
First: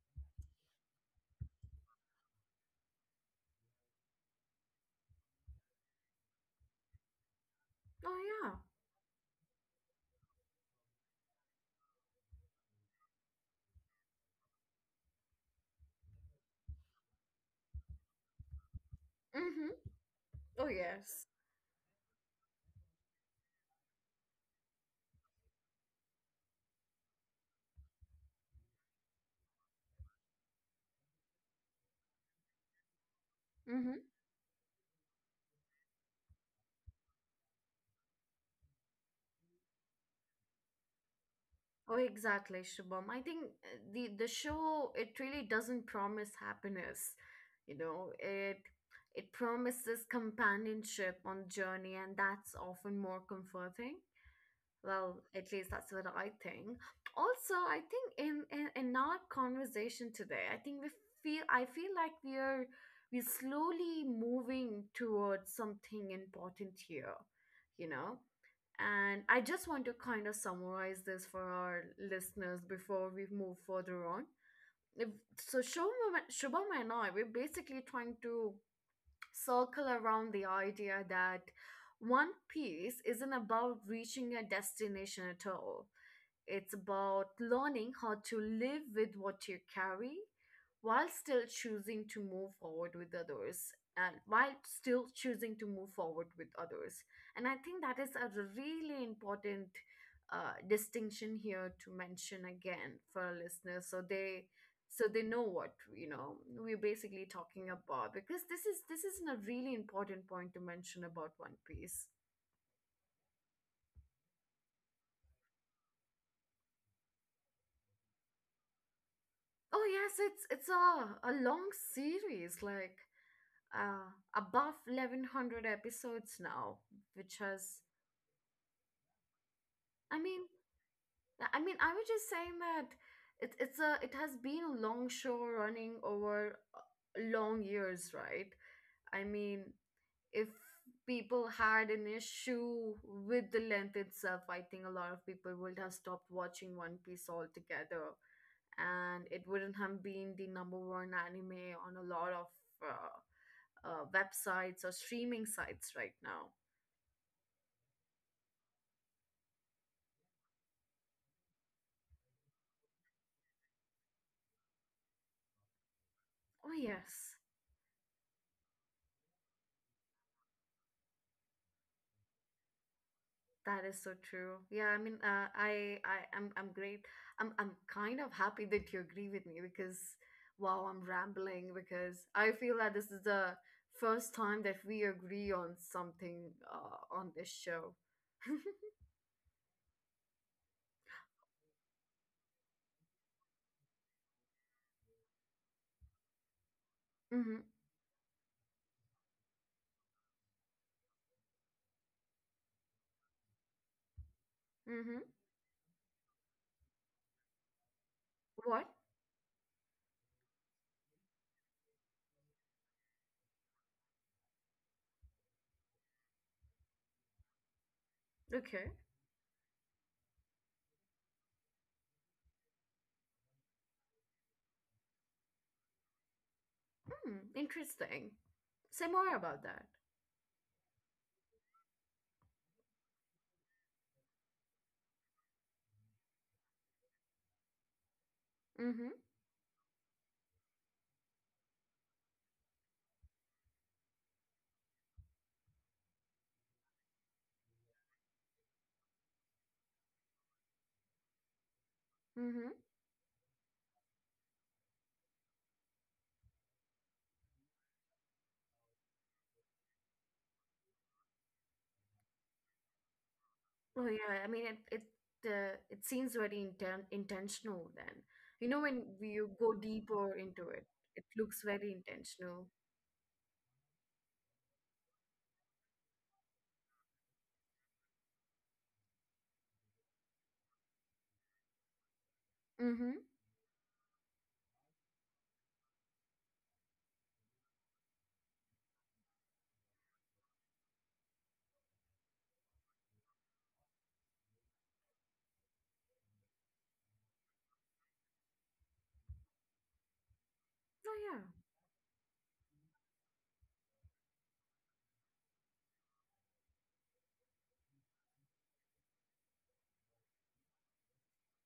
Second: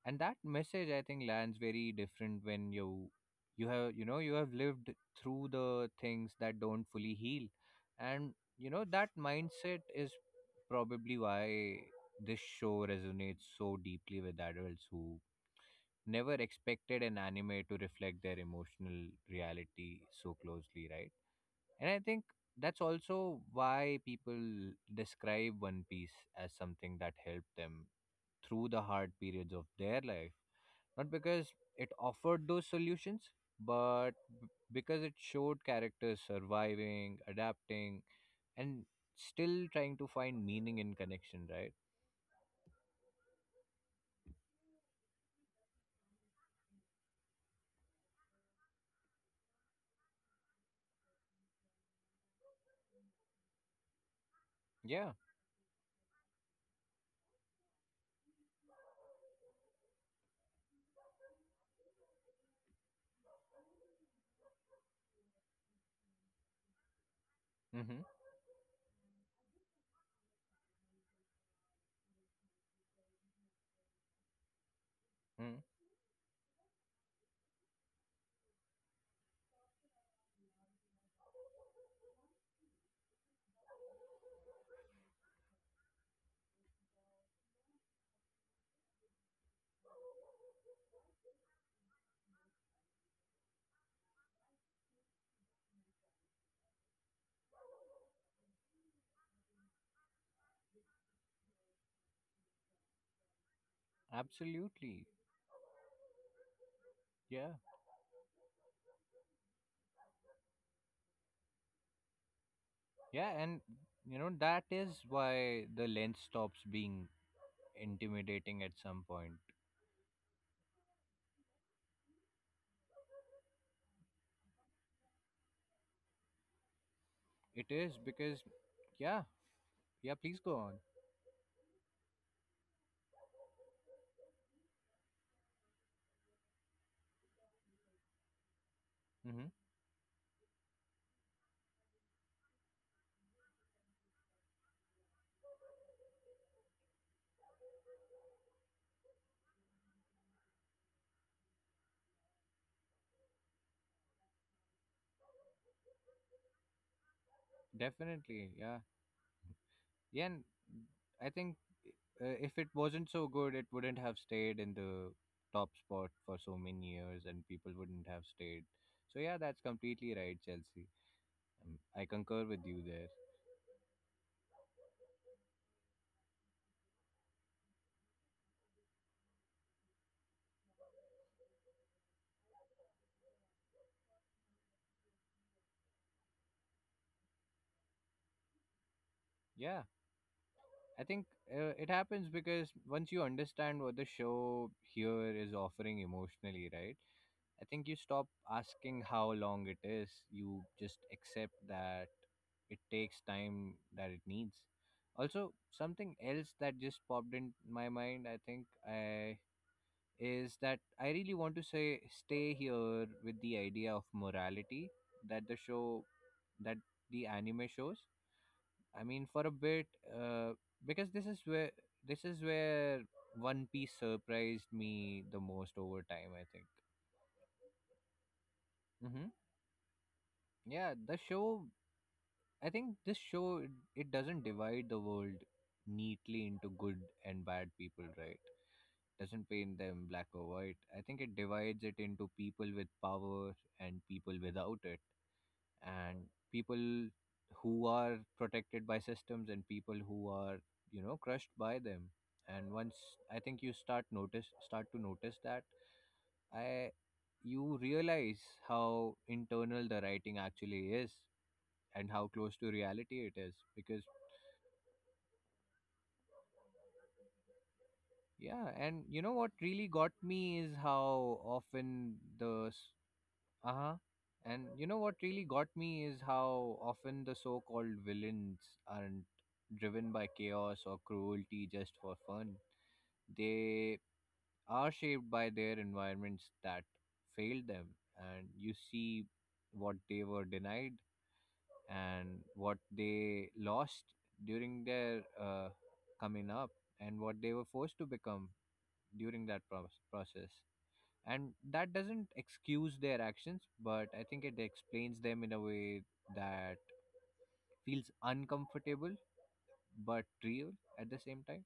S2: and that message I think lands very different when you have, you know, you have lived through the things that don't fully heal.
S1: Oh
S2: And
S1: yeah.
S2: you know that mindset is probably why this show resonates so deeply with adults who never expected an anime to reflect their emotional
S1: Mm-hmm.
S2: reality so
S1: Oh
S2: closely, right?
S1: yes.
S2: And I think that's also why people describe One Piece as something that helped them through the hard periods of their life, not because it offered those solutions,
S1: Mm-hmm.
S2: but because it showed characters surviving, adapting, and still trying to find meaning in connection, right?
S1: Oh, exactly, Shubham. I think the show, it really doesn't promise happiness. You know, it promises companionship on the journey, and that's often more comforting.
S2: Yeah.
S1: Well, at least that's what I think. Also, I think in our conversation today, I think we feel I feel like we're slowly moving towards something important here. You
S2: Mm-hmm.
S1: know. And I just want to kind of summarize this for our listeners before we move further on. If- So,
S2: Mm.
S1: Shubham and I, we're basically trying to circle around the idea that One Piece isn't about reaching a destination at all. It's about learning how to live with what you carry while still choosing to move forward with others and while still choosing to move forward with others. And I think that is a really important distinction here to mention again for our listeners, so they so
S2: Absolutely.
S1: they know what, you know, we're basically
S2: Yeah.
S1: talking about, because this is a really important point to mention about One Piece.
S2: Yeah. And, you know, that is why the lens stops being intimidating at some point.
S1: Oh yes, it's a long series, like above 1100 episodes now, which
S2: It
S1: has…
S2: is because, yeah.
S1: i
S2: Yeah.
S1: mean
S2: Please go on.
S1: I mean, I was just saying that it has been a long show running over long years, right? I
S2: Mm-hmm.
S1: mean, if people had an issue with the length itself, I think a lot of people would have stopped watching One Piece altogether, and it wouldn't have been the number one anime on a lot of uh, websites or streaming sites right now.
S2: Definitely. Yeah. Yeah, and I think if it wasn't so good, it wouldn't have stayed in the top spot for so
S1: Oh
S2: many years,
S1: yes,
S2: and people wouldn't have stayed. So yeah, that's completely right, Chelsea. I concur with you there.
S1: that is so true. Yeah, I mean, I'm great. I'm kind of happy that you agree with me because, wow, I'm rambling because I feel that this is the first time that we agree on something on this show.
S2: Yeah, I think it happens because once you understand what the show here is offering emotionally, right?
S1: Mm-hmm.
S2: I think you stop asking how long it is. You just accept that it takes time that it needs.
S1: Mm-hmm.
S2: Also, something else that just popped in my mind, I think,
S1: What?
S2: is that I really want to say stay here with the idea of morality that that the anime shows.
S1: Okay.
S2: I mean, for a bit, uh, because this is where One Piece surprised me the most over time, I think.
S1: Hmm. Interesting. Say
S2: Hmm.
S1: more about that.
S2: Yeah, the show. I think this show, it doesn't divide the world neatly into good and bad people, right?
S1: Mm-hmm.
S2: Doesn't paint them black or white. I think it divides it into people with power and people without it, and people who are protected by systems and people who are, you know, crushed by them. And
S1: Mm-hmm.
S2: once I think you start to notice that, I you realize how internal the writing actually is and how close to reality it is because
S1: Oh yeah, I mean it it seems very intentional then.
S2: yeah.
S1: You know, when
S2: And you know what
S1: you go
S2: really got
S1: deeper
S2: me
S1: into
S2: is
S1: it, it
S2: how
S1: looks very
S2: often
S1: intentional.
S2: uh-huh and you know what really got me is how often the so-called villains aren't driven by chaos or cruelty just for fun.
S1: Mm-hmm.
S2: They are shaped by their environments that failed them, and you see what they were denied and what they lost during their coming up and what they were forced to become during process.
S1: Oh yeah.
S2: And that doesn't excuse their actions, but I think it explains them in a way that feels uncomfortable but real at the same time.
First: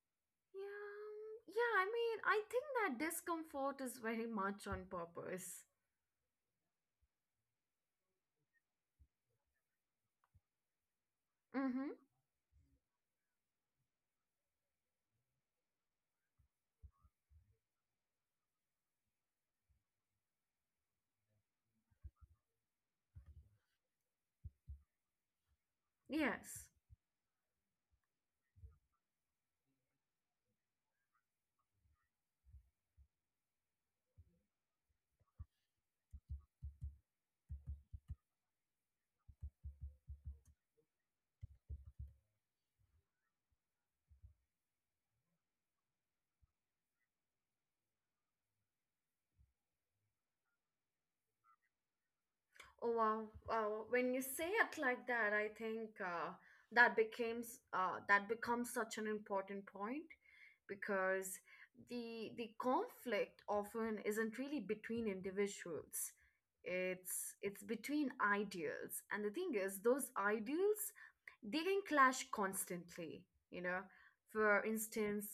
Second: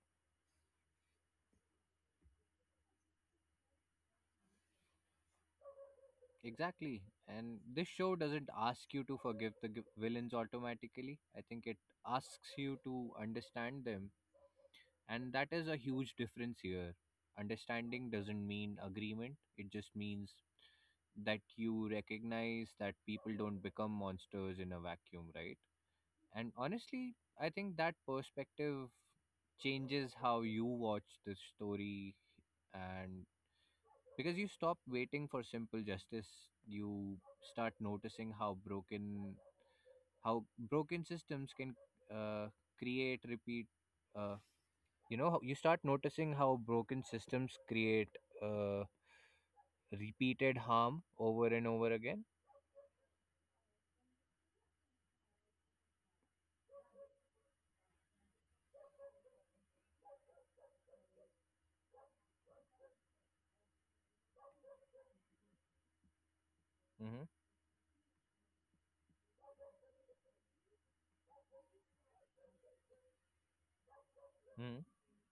S1: Yeah. Yeah, I mean, I think that discomfort is very much on purpose.
S2: Exactly. And this show doesn't ask you to forgive the villains automatically. I think it
S1: Mm-hmm.
S2: asks you to understand them. And that is a huge difference here. Understanding doesn't mean agreement, it just means that you recognize that people don't become monsters in a vacuum, right? And
S1: Yes.
S2: honestly, I think that perspective changes how you watch the story, and because you stop waiting for simple justice, you start noticing how broken systems can uh, create repeat uh, you know, you start noticing how broken systems create uh, repeated harm over and over again.
S1: Oh wow, wow. When you say it like that, I think that becomes such an important point because the conflict often isn't really between individuals.
S2: Mm-hmm.
S1: It's between ideals, and the thing is, those ideals, they can clash constantly. You know, for
S2: Mm-hmm.
S1: instance,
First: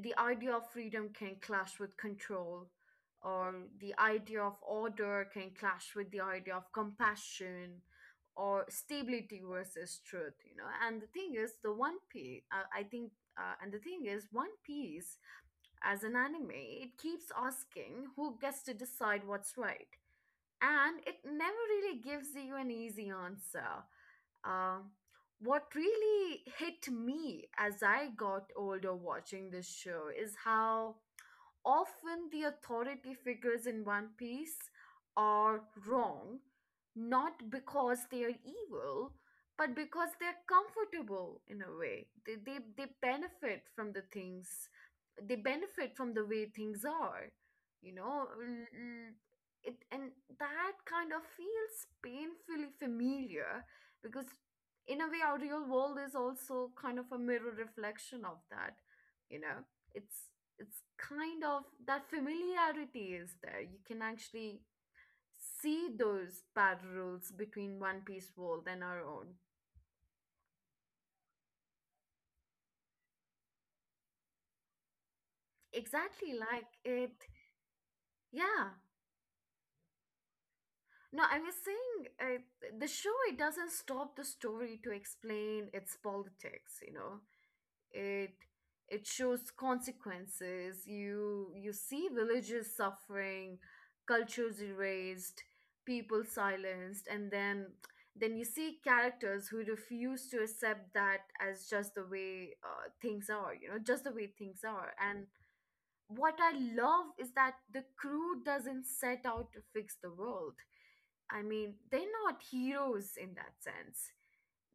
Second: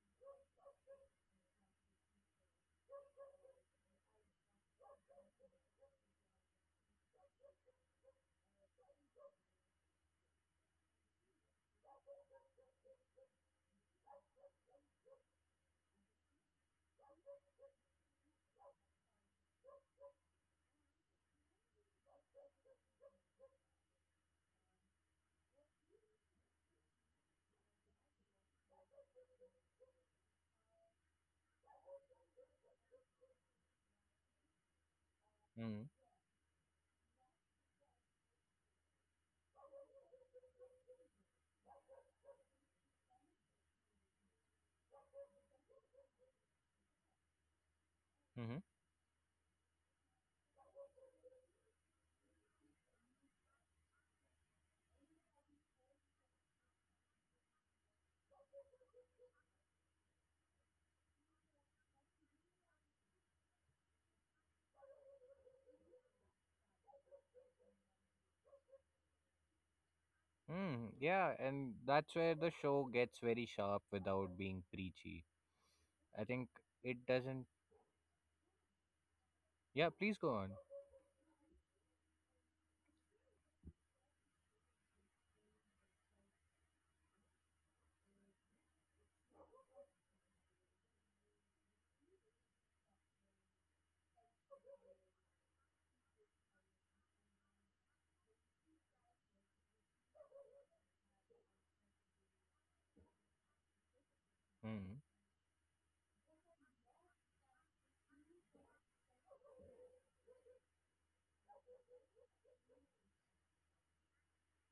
S1: the idea of freedom can clash with control, or the idea of order can clash with the idea of compassion, or stability versus truth. You know, and the thing is, the one piece I think and the thing is one piece as an anime, it keeps asking who gets to decide what's right, and it never really gives you an easy answer. um, what really hit me as I got older watching this show is how often the authority figures in One Piece are
S2: Mm-hmm.
S1: wrong, not because they are evil, but because they're comfortable in a way. They benefit from the things, they benefit from the way things are, you know?
S2: Mm-hmm.
S1: It, and that kind of feels painfully familiar because, in a way, our real world is also kind of a mirror reflection of that, you know. It's it's kind of, that familiarity is there. You can actually see those parallels between One Piece world and our own.
S2: Mm, yeah, and that's where the show gets very sharp without being preachy. I
S1: Exactly
S2: think
S1: like
S2: it
S1: it.
S2: doesn't
S1: Yeah.
S2: yeah please go on.
S1: No, I was saying the show, it doesn't stop the story to explain its politics, you know. it it shows consequences. You see villages suffering, cultures erased, people silenced, and then you see characters who refuse to accept that as just the way things are, you know, just the way things are
S2: Mm-hmm.
S1: and what I love is that the crew doesn't set out to fix the world. I mean, they're not heroes in that sense.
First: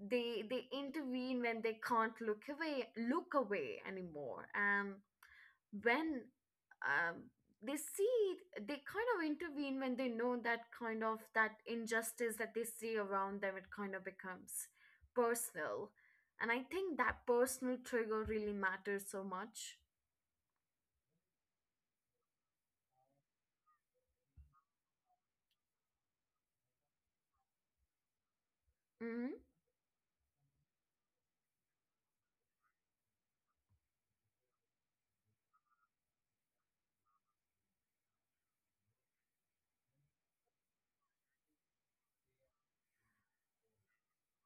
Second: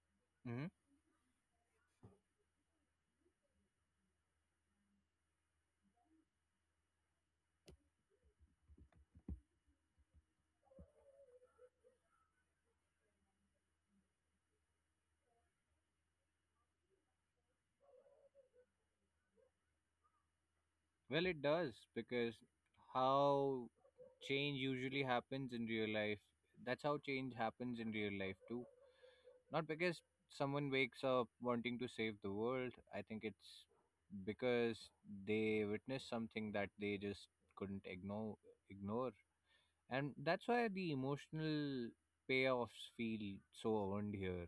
S1: they
S2: Hmm.
S1: they intervene when they can't look away anymore, and when um, they see it, they kind of intervene when they know that kind of, that injustice that they see around them, it kind of becomes personal. And I think that personal trigger really matters so much.
S2: Well, it does because how change usually happens in real life that's how change happens in real life too.
S1: Hmm.
S2: Not because someone wakes up wanting to save the world. I think it's because they witnessed something that they just couldn't ignore. And that's why the emotional payoffs feel so earned here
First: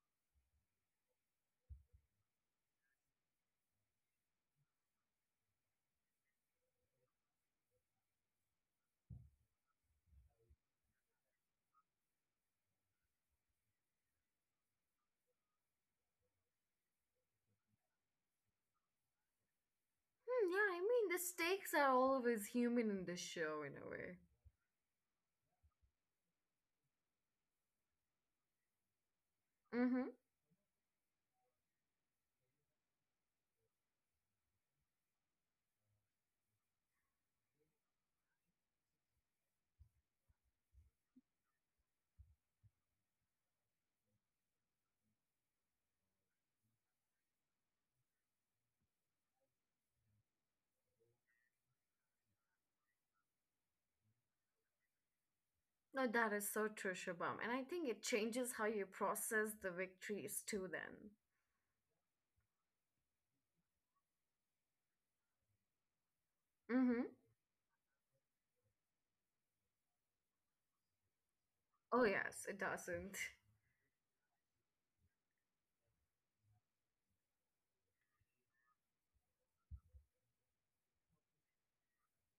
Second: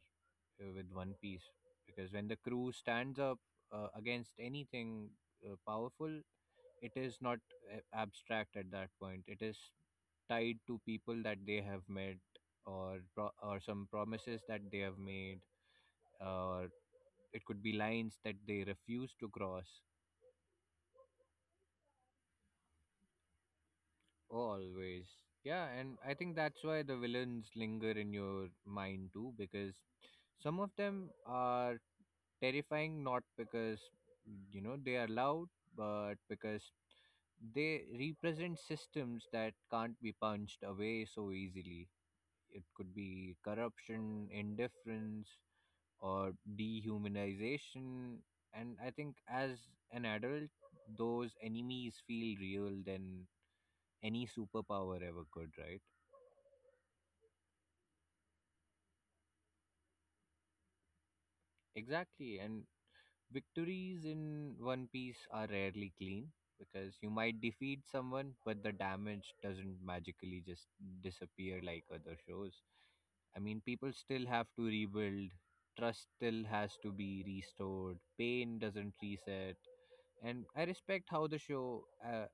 S2: with One Piece. Because when the crew stands up against anything powerful, it is not abstract at that point. It is tied to people that they have met or some promises that they have made, or it could be lines that they refuse to cross.
S1: Hmm, yeah, I mean the stakes are always human in this show, in a way.
S2: Always. Yeah, and I think that's why the villains linger in your mind too because
S1: Mm-hmm.
S2: some of them are terrifying not because, you know, they are loud, but because they represent systems that can't be punched away so easily. It could be corruption, indifference, or dehumanization. And I think as an adult, those enemies feel real than any superpower ever could, right?
S1: No, that is so true, Shubham. And I think it changes how you process the victories too, then.
S2: Exactly. And victories in One Piece are rarely clean because
S1: Mm-hmm.
S2: you might defeat someone, but the damage doesn't magically just disappear like
S1: Oh,
S2: other
S1: yes, it
S2: shows.
S1: doesn't.
S2: I mean, people still have to rebuild, trust still has to be restored, pain doesn't reset. And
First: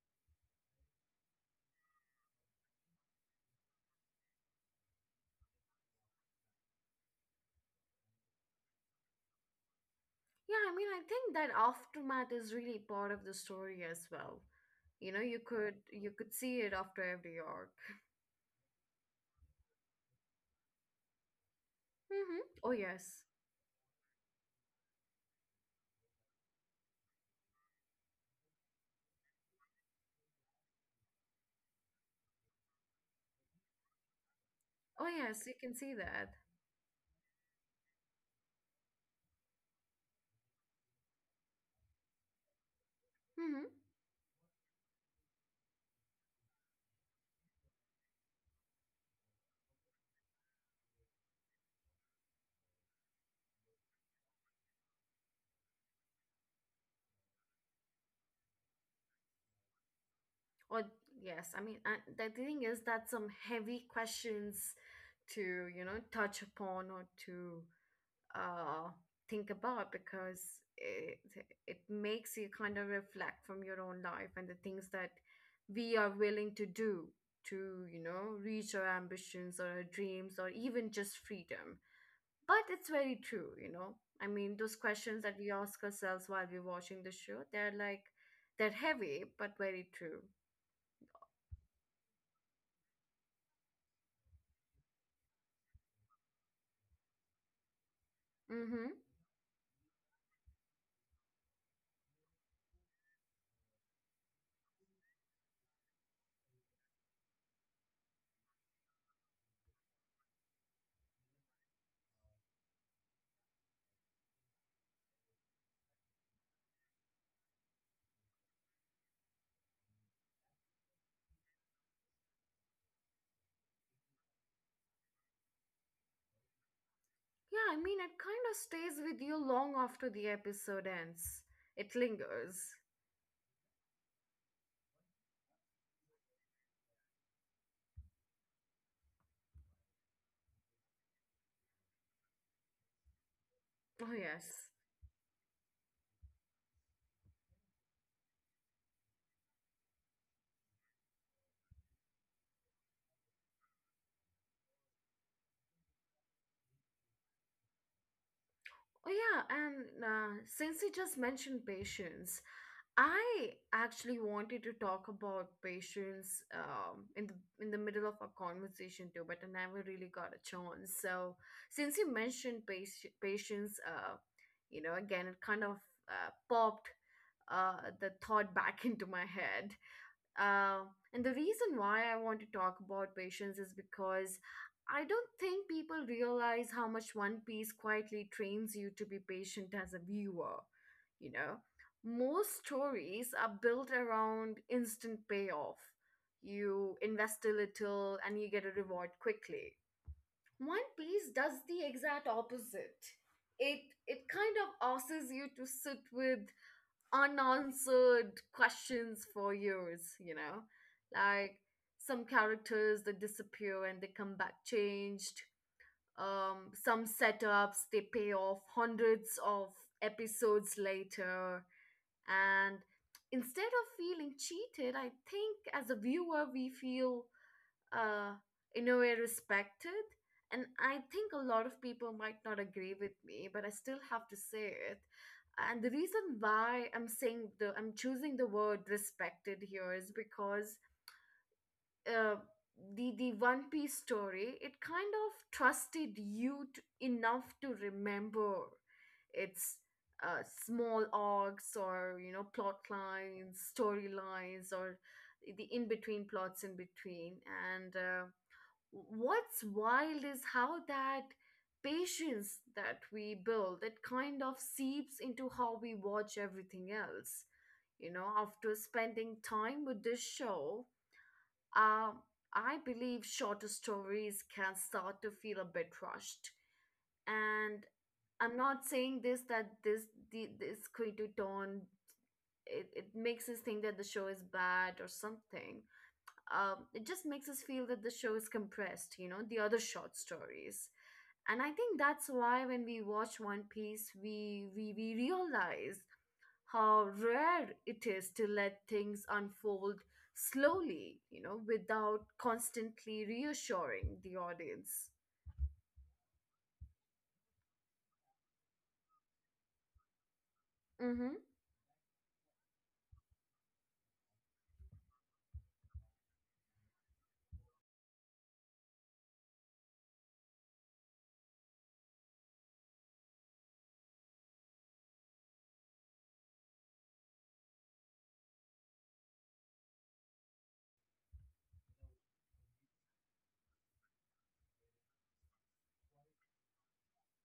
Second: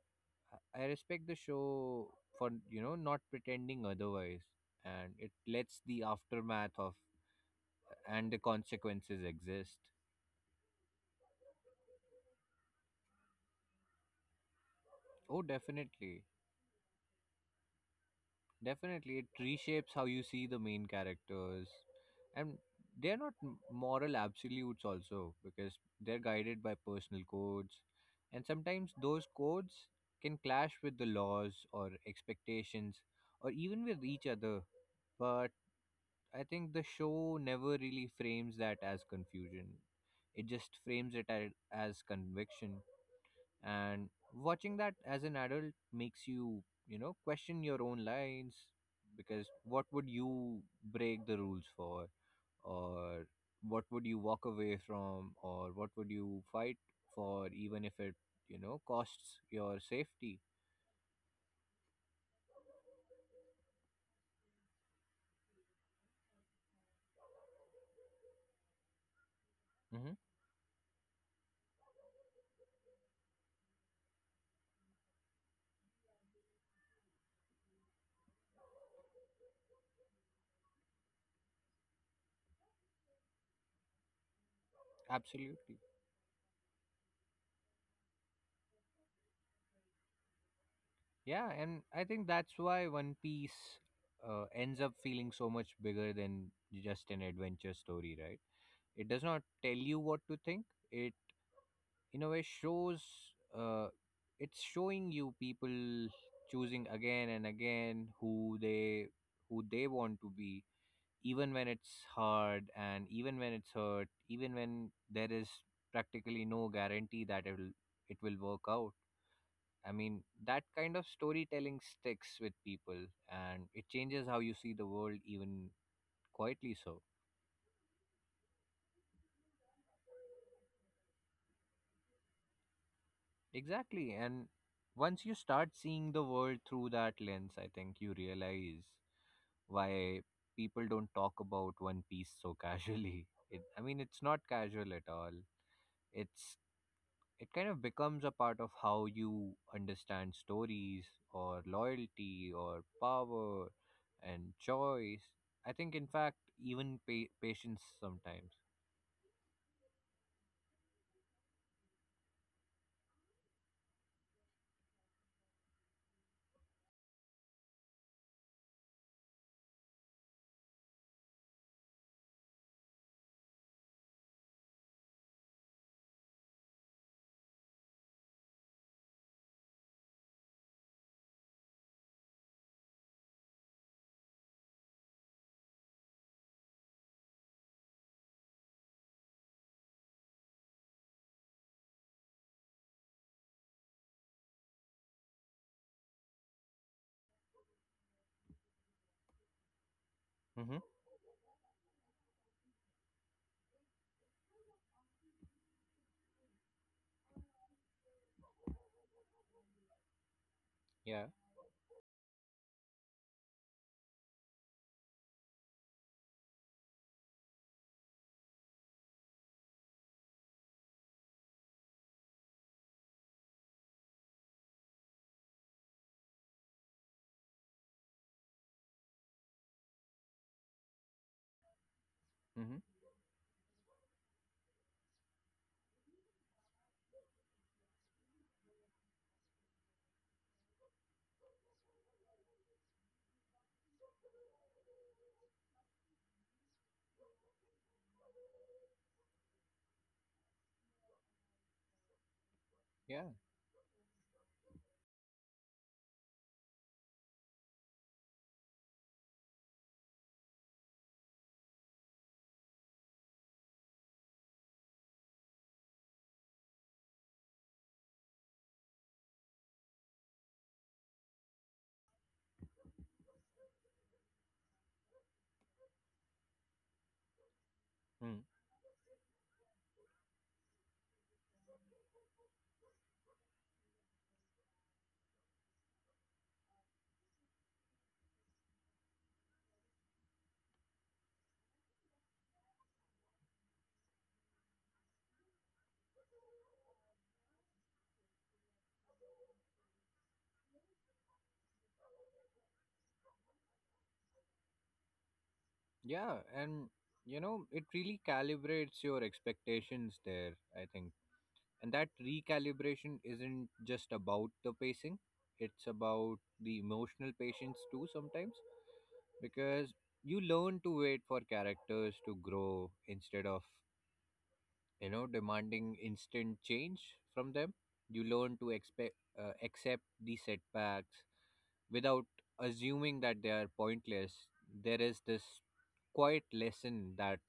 S2: I respect the show for, you know, not pretending otherwise, and it lets the aftermath of and the consequences exist.
S1: Yeah, I mean, I think that aftermath is really part of the story as well. You know,
S2: Oh,
S1: you could you
S2: definitely,
S1: could see it after every arc.
S2: definitely, it reshapes how you see the main characters,
S1: Mm-hmm.
S2: and
S1: Oh
S2: they're
S1: yes.
S2: not moral absolutes also because they're guided by personal codes, and sometimes those codes can clash with the laws or expectations or even with each other.
S1: Oh yes,
S2: But
S1: you can see that.
S2: I think the show never really frames that as confusion. It just frames it as conviction.
S1: Mm-hmm.
S2: And watching that as an adult makes you, you know, question your own lines, because what would you break the rules for? Or what would you walk away from? Or what would you fight for, even if it, you know, costs your safety?
S1: Or yes, I mean, I, the thing is that some heavy questions to, you know, touch upon or to uh, think about,
S2: Hmm.
S1: because it makes you kind of reflect from your own life and the things that we are willing to do to, you know, reach our ambitions or our dreams or even just freedom. But it's very true, you know. I mean, those questions that we
S2: Absolutely.
S1: ask ourselves while we're watching the show, they're like, they're heavy but very true.
S2: Yeah, and I think that's why One Piece ends up feeling so much bigger than just an adventure story, right?
S1: Mm-hmm.
S2: It does not tell you what to think. It, in a way, shows. Uh, it's showing you people choosing again and again who they want to be, even when it's hard and even when it's hurt, even when there is practically no guarantee that it will work out. I mean, that kind of storytelling sticks with people, and it changes how you see the world, even quietly so.
S1: Yeah, I mean, it kind of stays with you long after the episode ends. It lingers.
S2: Exactly. And once you start seeing the world through that lens, I think you realize why people don't talk about One Piece so casually. It, I mean,
S1: Oh
S2: it's not
S1: yes.
S2: casual at all, it's it kind of becomes a part of how you understand stories or loyalty or power and choice. I think, in fact, even patience sometimes.
S1: Oh yeah, and since you just mentioned patience, I actually wanted to talk about patience in the middle of our conversation too, but I never really got a chance. So since you mentioned patience, you know, again, it kind of popped the thought back into my head. Uh, and the reason why I want to talk about patience is because I don't think people realize how much One Piece quietly trains you to be patient as a viewer. You know, most stories are built around instant payoff. You invest a little and you get a reward quickly.
S2: Mm-hmm.
S1: One Piece does the exact opposite. It it kind of asks you to sit with unanswered questions for years, you know?
S2: Yeah.
S1: Like some characters that disappear and they come back changed. Some setups, they pay off hundreds of episodes later. And instead of feeling cheated, I think as a viewer, we feel uh, in a way respected. And I think a lot of people might not
S2: Mm-hmm.
S1: agree with me, but I still have to say it. And the reason why I'm saying the I'm choosing the word respected here is because uh, the One Piece story, it kind of trusted you to, enough to remember its small arcs or, you know, plot
S2: Yeah.
S1: lines, storylines, or the in between plots in between. And. What's wild is how that patience that we build, it kind of seeps into how we watch everything else. You know, after spending time with this show, uh, I believe shorter stories can start to feel a bit rushed. And
S2: Mm.
S1: I'm not saying this that this the, this going to turn, it makes us think that the show is bad or something. It just makes us feel that the show is compressed, you know, the other short stories. And I think that's why when we watch One Piece, we realize how rare it is to let things unfold slowly, you know, without constantly reassuring the audience.
S2: Yeah. And, you know, it really calibrates your expectations there, I think.
S1: Mm hmm.
S2: And that recalibration isn't just about the pacing, it's about the emotional patience too sometimes, because you learn to wait for characters to grow instead of, you know, demanding instant change from them. You learn to accept the setbacks without assuming that they are pointless. There is this quiet lesson that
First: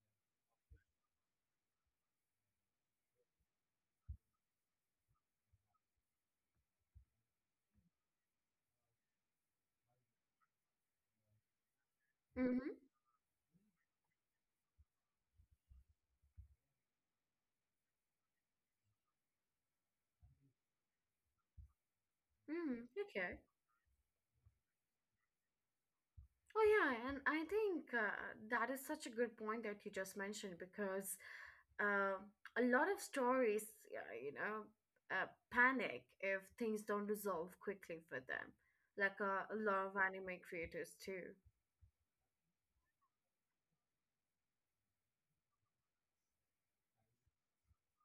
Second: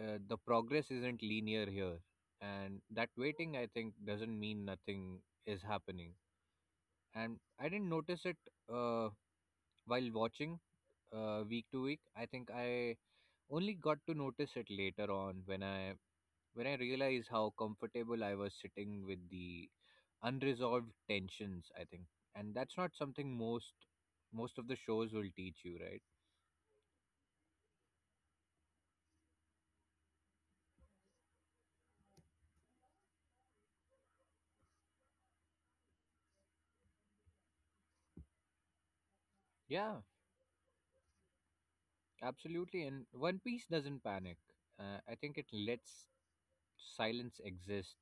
S2: the progress isn't linear here, and that waiting, I think, doesn't mean nothing is happening. And I didn't notice it uh, while watching week to week. I
S1: Mm
S2: think I
S1: hmm.
S2: only got to notice it later on when I realized how comfortable I was sitting with the unresolved tensions, I think. And that's
S1: Mm
S2: not something
S1: hmm.
S2: most of the shows will teach you, right?
S1: Oh, yeah, and I think that is such a good point that you just mentioned because uh, a lot of stories, uh, you know, uh, panic if things don't resolve quickly for them, like a lot of
S2: Yeah,
S1: anime creators too.
S2: absolutely, and One Piece doesn't panic. I think it lets silence exists,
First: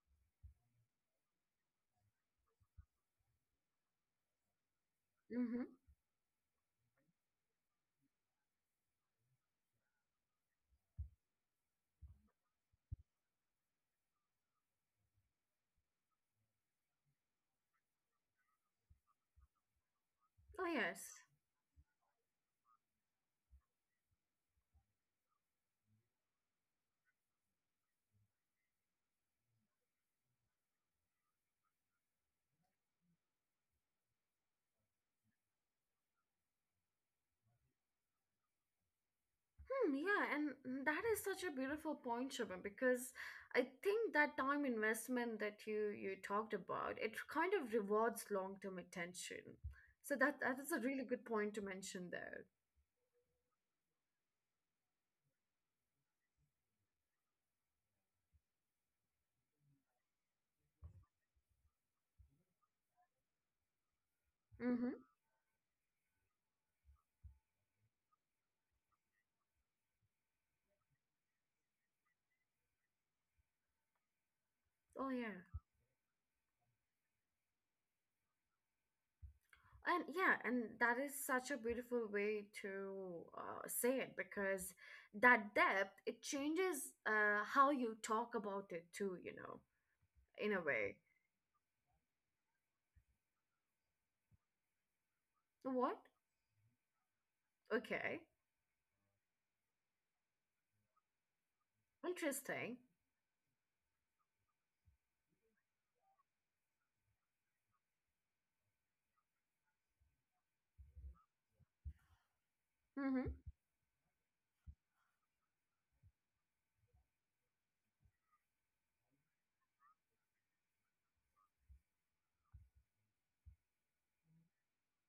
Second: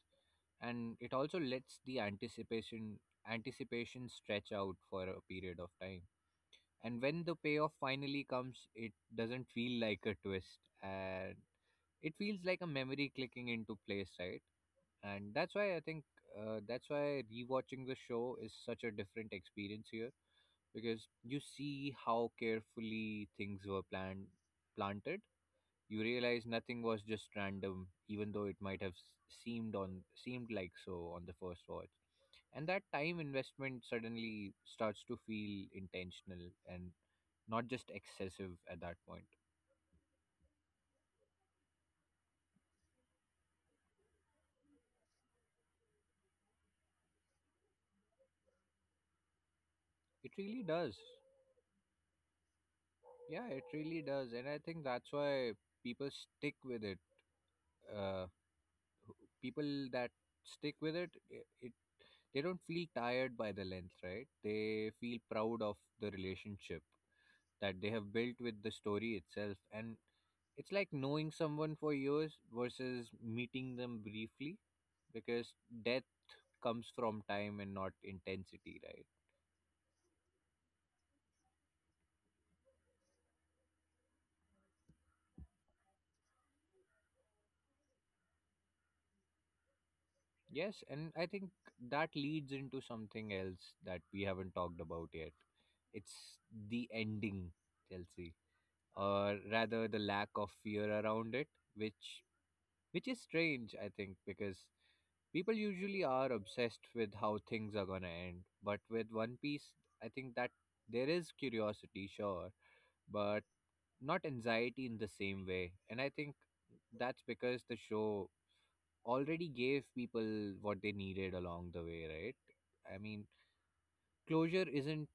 S2: and it also lets the anticipation stretch out for a period
S1: Mm-hmm.
S2: of time. And when the payoff finally comes, it doesn't feel like a twist, and it feels like a memory clicking into place, right? And that's why I think that's why rewatching the show is such a different experience here,
S1: Oh,
S2: because
S1: yes.
S2: you see how carefully things were planned planted. You realize nothing was just random, even though it might have seemed like so on the first watch. And that time investment suddenly starts to feel intentional, and not just excessive at that point.
S1: Hmm, yeah, and that is such a beautiful point, Shubham, because I think that time investment that you talked about, it kind of rewards long-term attention. So
S2: It
S1: that
S2: really
S1: is a
S2: does.
S1: really good point to mention there.
S2: Yeah, it really does. And I think that's why people stick with it. Uh, People that stick with it, they don't feel tired by the length, right? They
S1: Mm-hmm.
S2: feel proud of the relationship that they have built with the story itself. And it's like knowing someone for years versus meeting them briefly,
S1: Oh yeah.
S2: because death comes from time and not intensity, right?
S1: And yeah, and that is such a beautiful way to say it because that depth it changes how you talk about it too, you know, in a
S2: Yes,
S1: way.
S2: and I think that leads into something else that we haven't talked about yet.
S1: What?
S2: It's the ending,
S1: Okay.
S2: Chelsea, or rather the lack of fear around it, which
S1: Interesting.
S2: which is strange, I think, because people usually are obsessed with how things are gonna end, but with One Piece, I think that there is curiosity, sure,
S1: Mm-hmm.
S2: but not anxiety in the same way. And I think that's because the show already gave people what they needed along the way, right? I mean, closure isn't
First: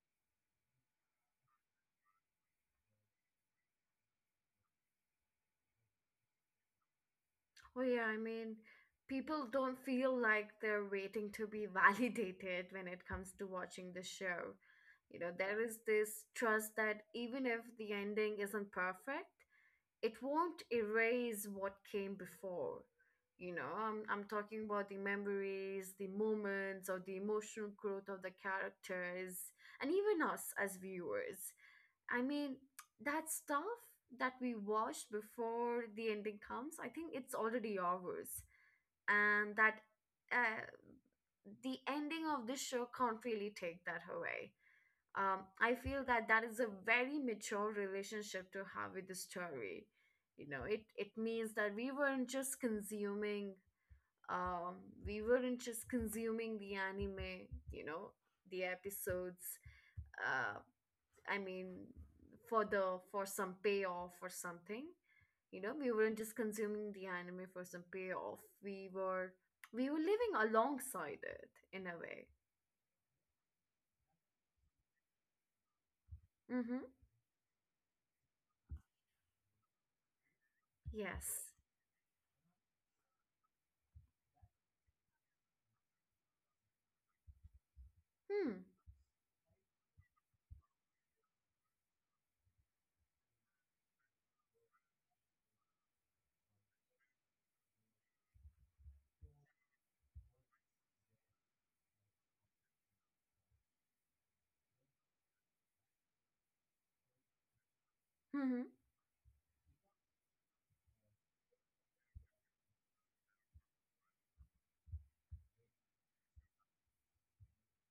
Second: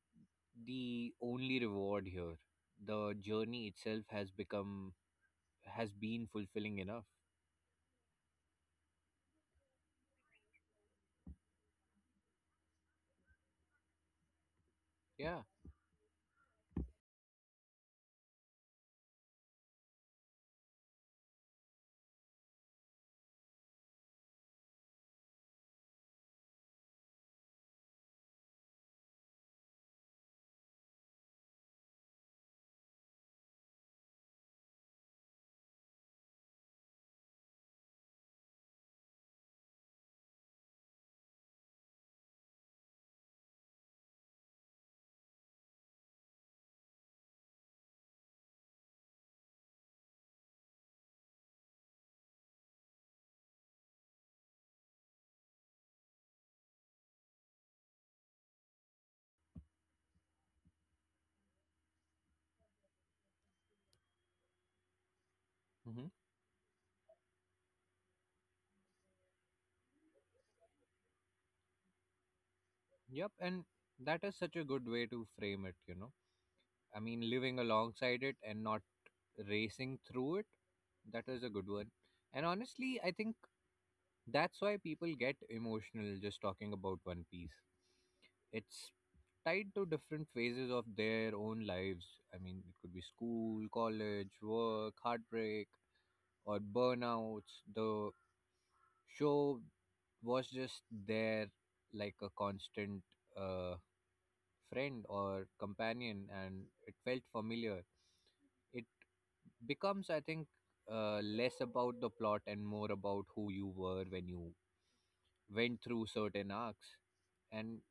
S2: the only reward here. The journey itself has been fulfilling enough.
S1: Oh yeah, I mean, people don't feel like they're waiting to be validated when it comes to watching the show. You know,
S2: Yeah.
S1: there is this trust that even if the ending isn't perfect, it won't erase what came before. You know, I'm talking about the memories, the moments, or the emotional growth of the characters, and even us as viewers. I mean, that stuff that we watched before the ending comes, I think it's already ours. And that uh, the ending of this show can't really take that away. I feel that that is a very mature relationship to have with the story. You know, it means that we weren't just consuming, um, we weren't just consuming the anime. You know, the episodes. Uh, I mean, for some payoff or something. You know, we
S2: Hmm.
S1: weren't just consuming the anime for some payoff. We were living alongside it in a way.
S2: Yep. And that is such a good way to frame it.
S1: Mm-hmm.
S2: I mean, living alongside it and not racing through it. That is
S1: Yes.
S2: a good one. And honestly, I think that's why people get emotional just talking about One Piece.
S1: Hmm.
S2: It's tied to different phases of their own lives. I mean, it could be school, college, work, heartbreak, or burnouts. The show was just there like a constant uh, friend or companion, and it felt familiar. It becomes, I think, less about the plot and more about who you were when you went through certain arcs, and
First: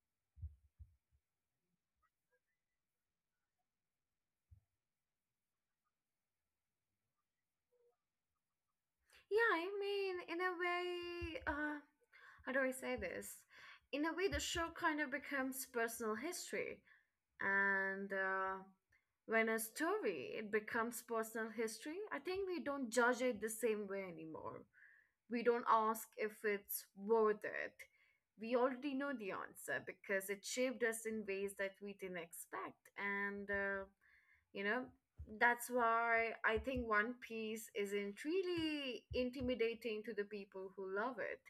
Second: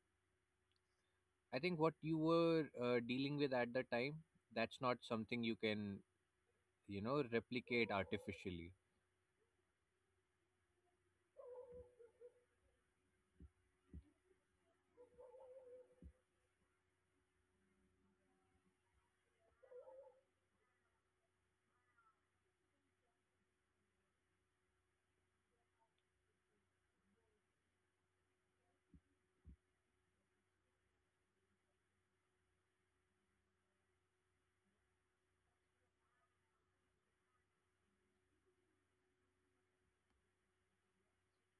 S2: I think what you were dealing with at the time. That's not something you can replicate artificially.
S1: Yeah, I mean, in a way, how do I say this? In a way, the show kind of becomes personal history. And when a story it becomes personal history, I think we don't judge it the same way anymore. We don't ask if it's worth it. We already know the answer because it shaped us in ways that we didn't expect. And you know that's why I think One Piece isn't really intimidating to the people who love it.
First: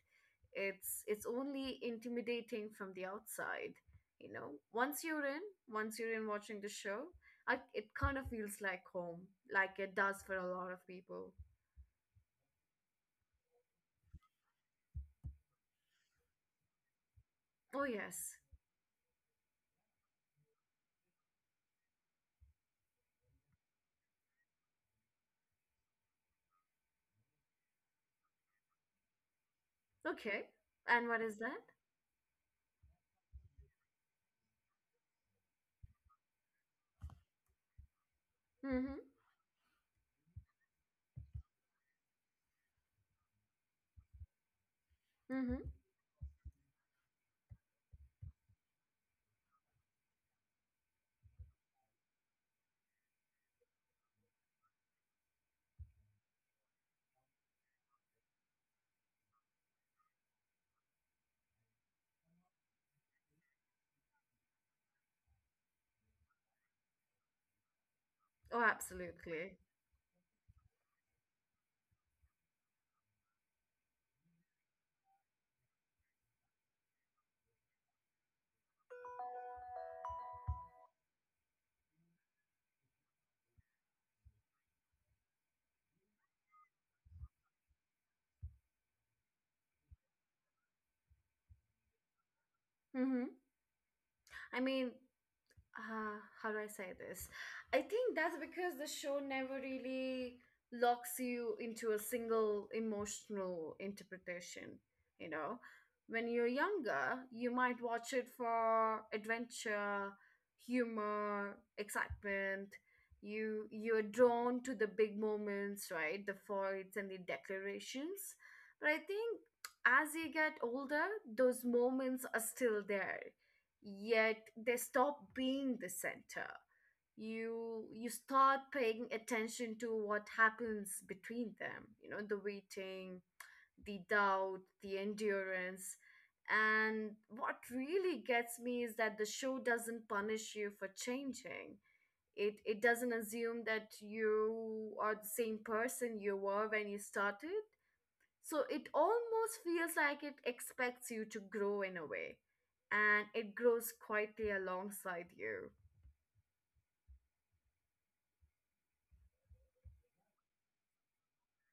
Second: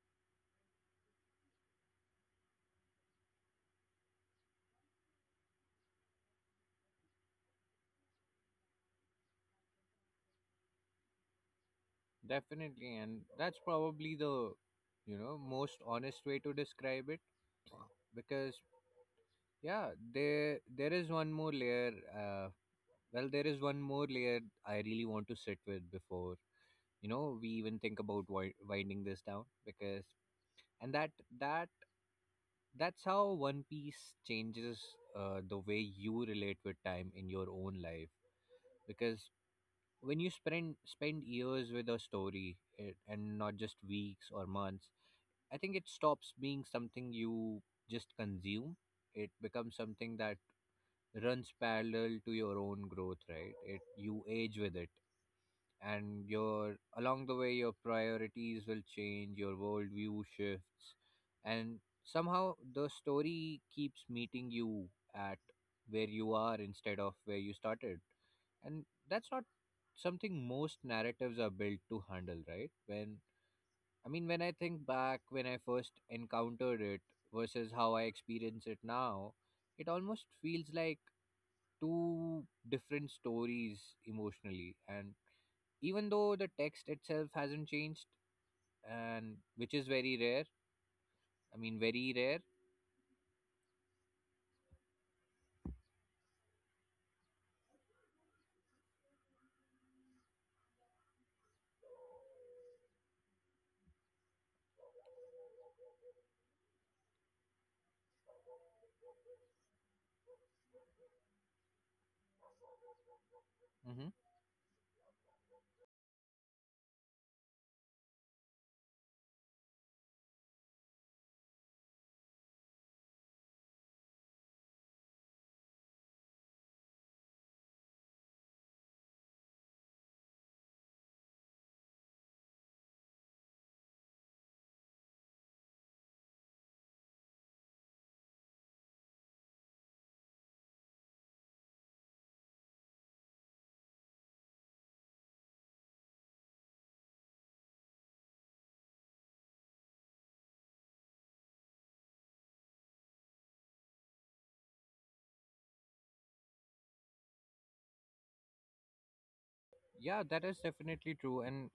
S1: It's only intimidating from the outside. You know, once you're in, once you're in watching the show, it kind of feels like home, like it does for a lot of people.
S2: Definitely, and that's probably the most honest way to describe it,
S1: Oh yes.
S2: because yeah, there is one more layer. There is one more layer I really want to sit with before we even think about winding this down, because
S1: Okay.
S2: and
S1: And
S2: that
S1: what is that?
S2: that that's how One Piece changes the way you relate with time in your own life.
S1: Mm-hmm.
S2: Because when you spend years with a story, and not just weeks or months, I
S1: Mm-hmm.
S2: think it stops being something you just consume. It becomes something that runs parallel to your own growth, right? It, you age with it, and your along the way your priorities will change, your worldview shifts, and somehow the story keeps meeting you at where you are instead of where you started.
S1: Oh
S2: And that's not
S1: absolutely.
S2: something most narratives are built to handle, right? When, I mean, when I think back, when I first encountered it versus how I experience it now, it almost feels like two different stories emotionally, and even though the text itself hasn't changed. And which is very rare, I mean, very rare.
S1: Mm-hmm. I mean, how do I say this? I think that's because the show never really locks you into a single emotional interpretation. You know, when you're younger, you might watch it for adventure, humor, excitement. You're
S2: Hmm.
S1: drawn to the big moments, right? The fights and the declarations. But I think as you get older, those moments are still there, yet they stop being the center. You start paying attention to what happens between them, you know, the waiting, the doubt, the endurance. And what really gets me is that the show doesn't punish you for changing. It doesn't assume that you are the same person you were when you started, so it almost feels like it expects you to grow in a way, and it grows quietly alongside you.
S2: Yeah, that is definitely true. And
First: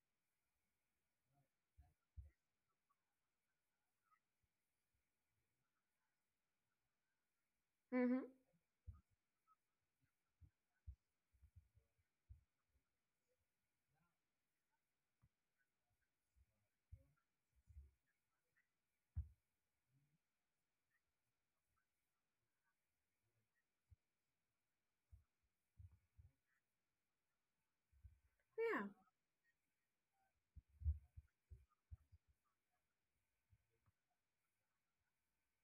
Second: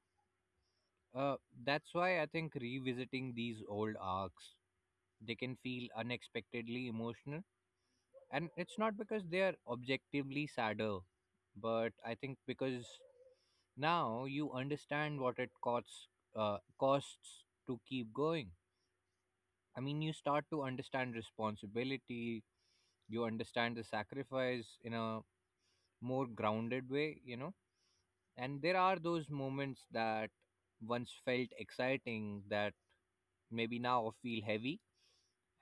S2: uh, that's why I think revisiting these old arcs, they can feel unexpectedly emotional,
S1: Mm-hmm.
S2: and it's not because they are objectively sadder, but I think because now you understand what it costs to keep going. I mean, you start to understand responsibility, you understand the sacrifice in a more grounded way, you know. And there
S1: Yeah,
S2: are those moments that once felt exciting that maybe now feel heavy,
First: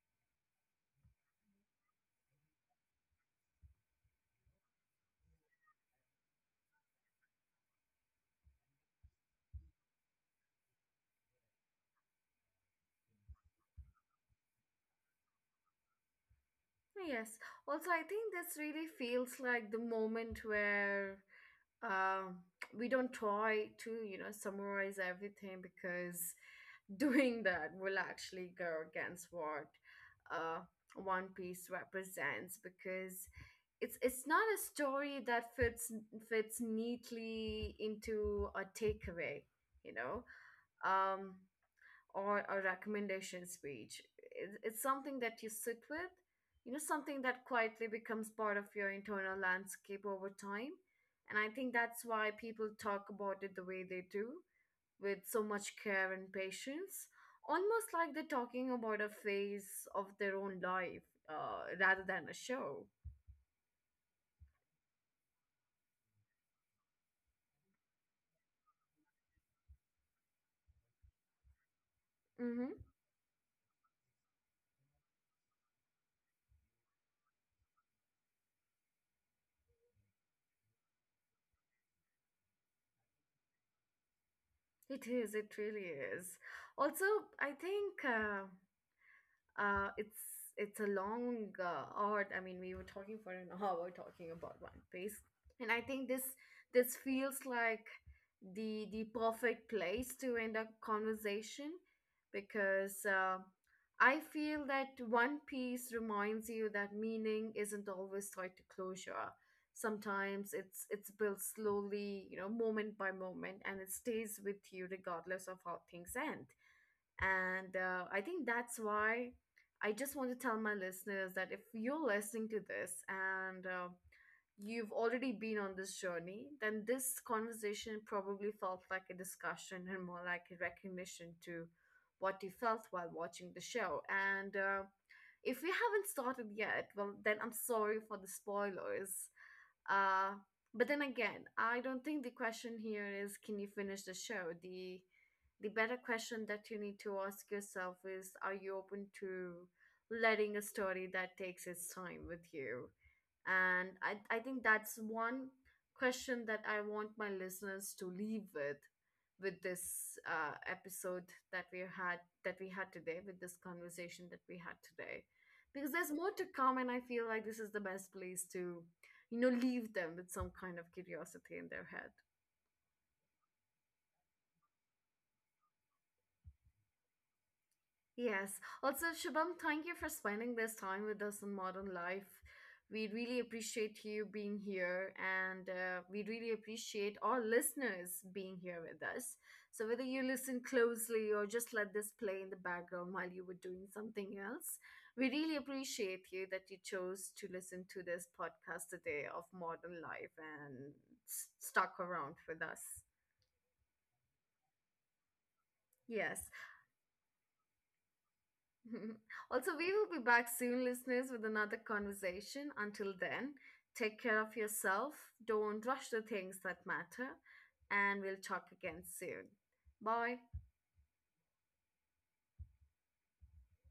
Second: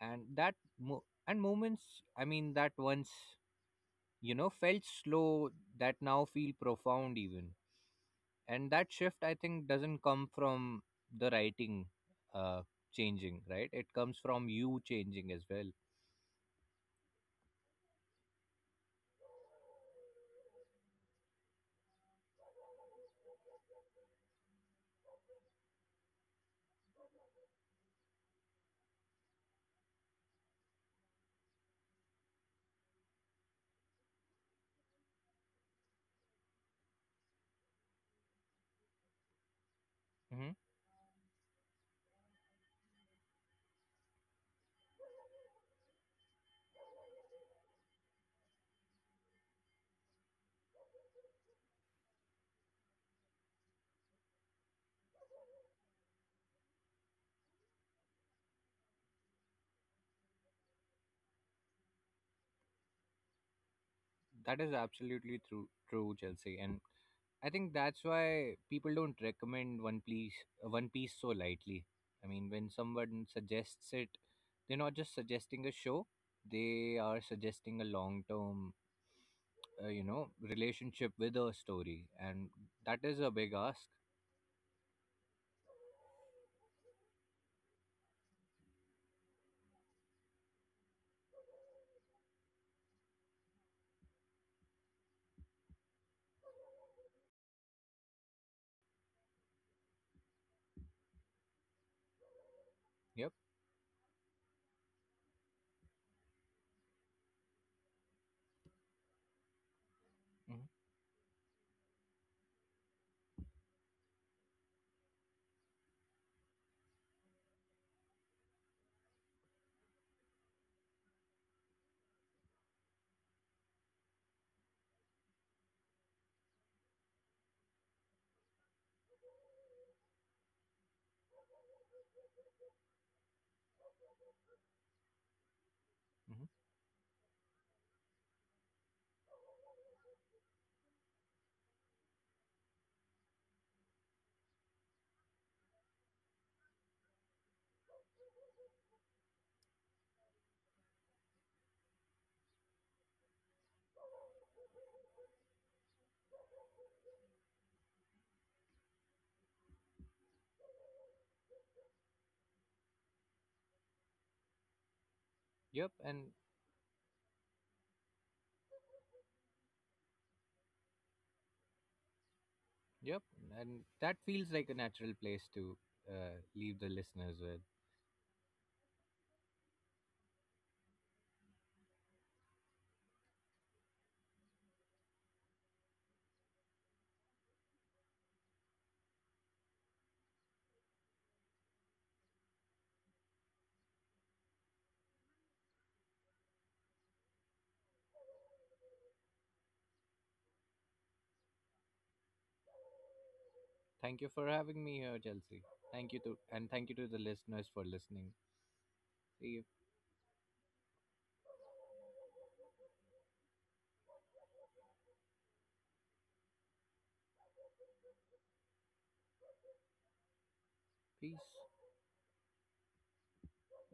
S2: and moments, I mean, that once felt slow that now feel profound even. And that shift, I think, doesn't come from the writing uh, changing, right? It comes from you changing as well.
S1: yes. Also, I think this really feels like the moment where um, we don't try to, you know, summarize everything because doing that will actually go against what uh, One Piece represents because it's not a story that fits neatly into a takeaway, you know,
S2: Mm-hmm.
S1: um, or a recommendation speech. It's something that you sit with, you know, something that quietly becomes part of your internal landscape over time. And I think that's why people talk about it the way they do with so much care and patience, almost like they're talking about a phase of their own life rather than a show.
S2: That is absolutely true, Chelsea, and I think that's why people don't recommend One Piece so lightly. I mean, when
S1: Mm-hmm.
S2: someone suggests it, they're not just suggesting a show; they are suggesting a long-term, relationship with a story, and that is a big ask.
S1: It is, it really is. Also, I think. It's it's a long art. I mean, we were talking for an hour talking about One Piece, and I think this feels like the perfect place to end a conversation because
S2: Yep.
S1: I feel that One Piece reminds you that meaning isn't always tied to closure. Sometimes
S2: Hmm.
S1: it's built slowly, you know, moment by moment, and it stays with you regardless of how things end. And I think that's why I just want to tell my listeners that if you're listening to this and you've already been on this journey, then this conversation probably felt like a discussion and more like a recognition to what you felt while watching the show. And if we haven't
S2: Hmm.
S1: started yet, well, then I'm sorry for the spoilers. Uh, but then again, I don't think the question here is can you finish the show? The better question that you need to ask yourself is are you open to letting a story that takes its time with you? And I think that's one question that I want my listeners to leave with this episode that we had today with this conversation that we had today
S2: Yep.
S1: because there's
S2: and
S1: more to come and I feel like this is the best place to you know leave them with some kind of curiosity in their head.
S2: yep, and that feels like a natural place to leave the listeners with.
S1: Yes. Also, Shubham, thank you for spending this time with us on Modern Life. We really appreciate you being here, and we really appreciate our listeners being here with us. So, whether you listen closely or just let this play in the background while you were doing something else, we really appreciate you that you chose to listen to this podcast today of Modern Life and stuck around with us.
S2: Thank you for having me here, Chelsea.
S1: Yes.
S2: Thank you to the listeners for listening. See you.
S1: also, we will be back soon, listeners, with another conversation. Until then, take care of yourself. Don't rush the things that matter. And we'll talk again soon. Bye.
S2: Peace.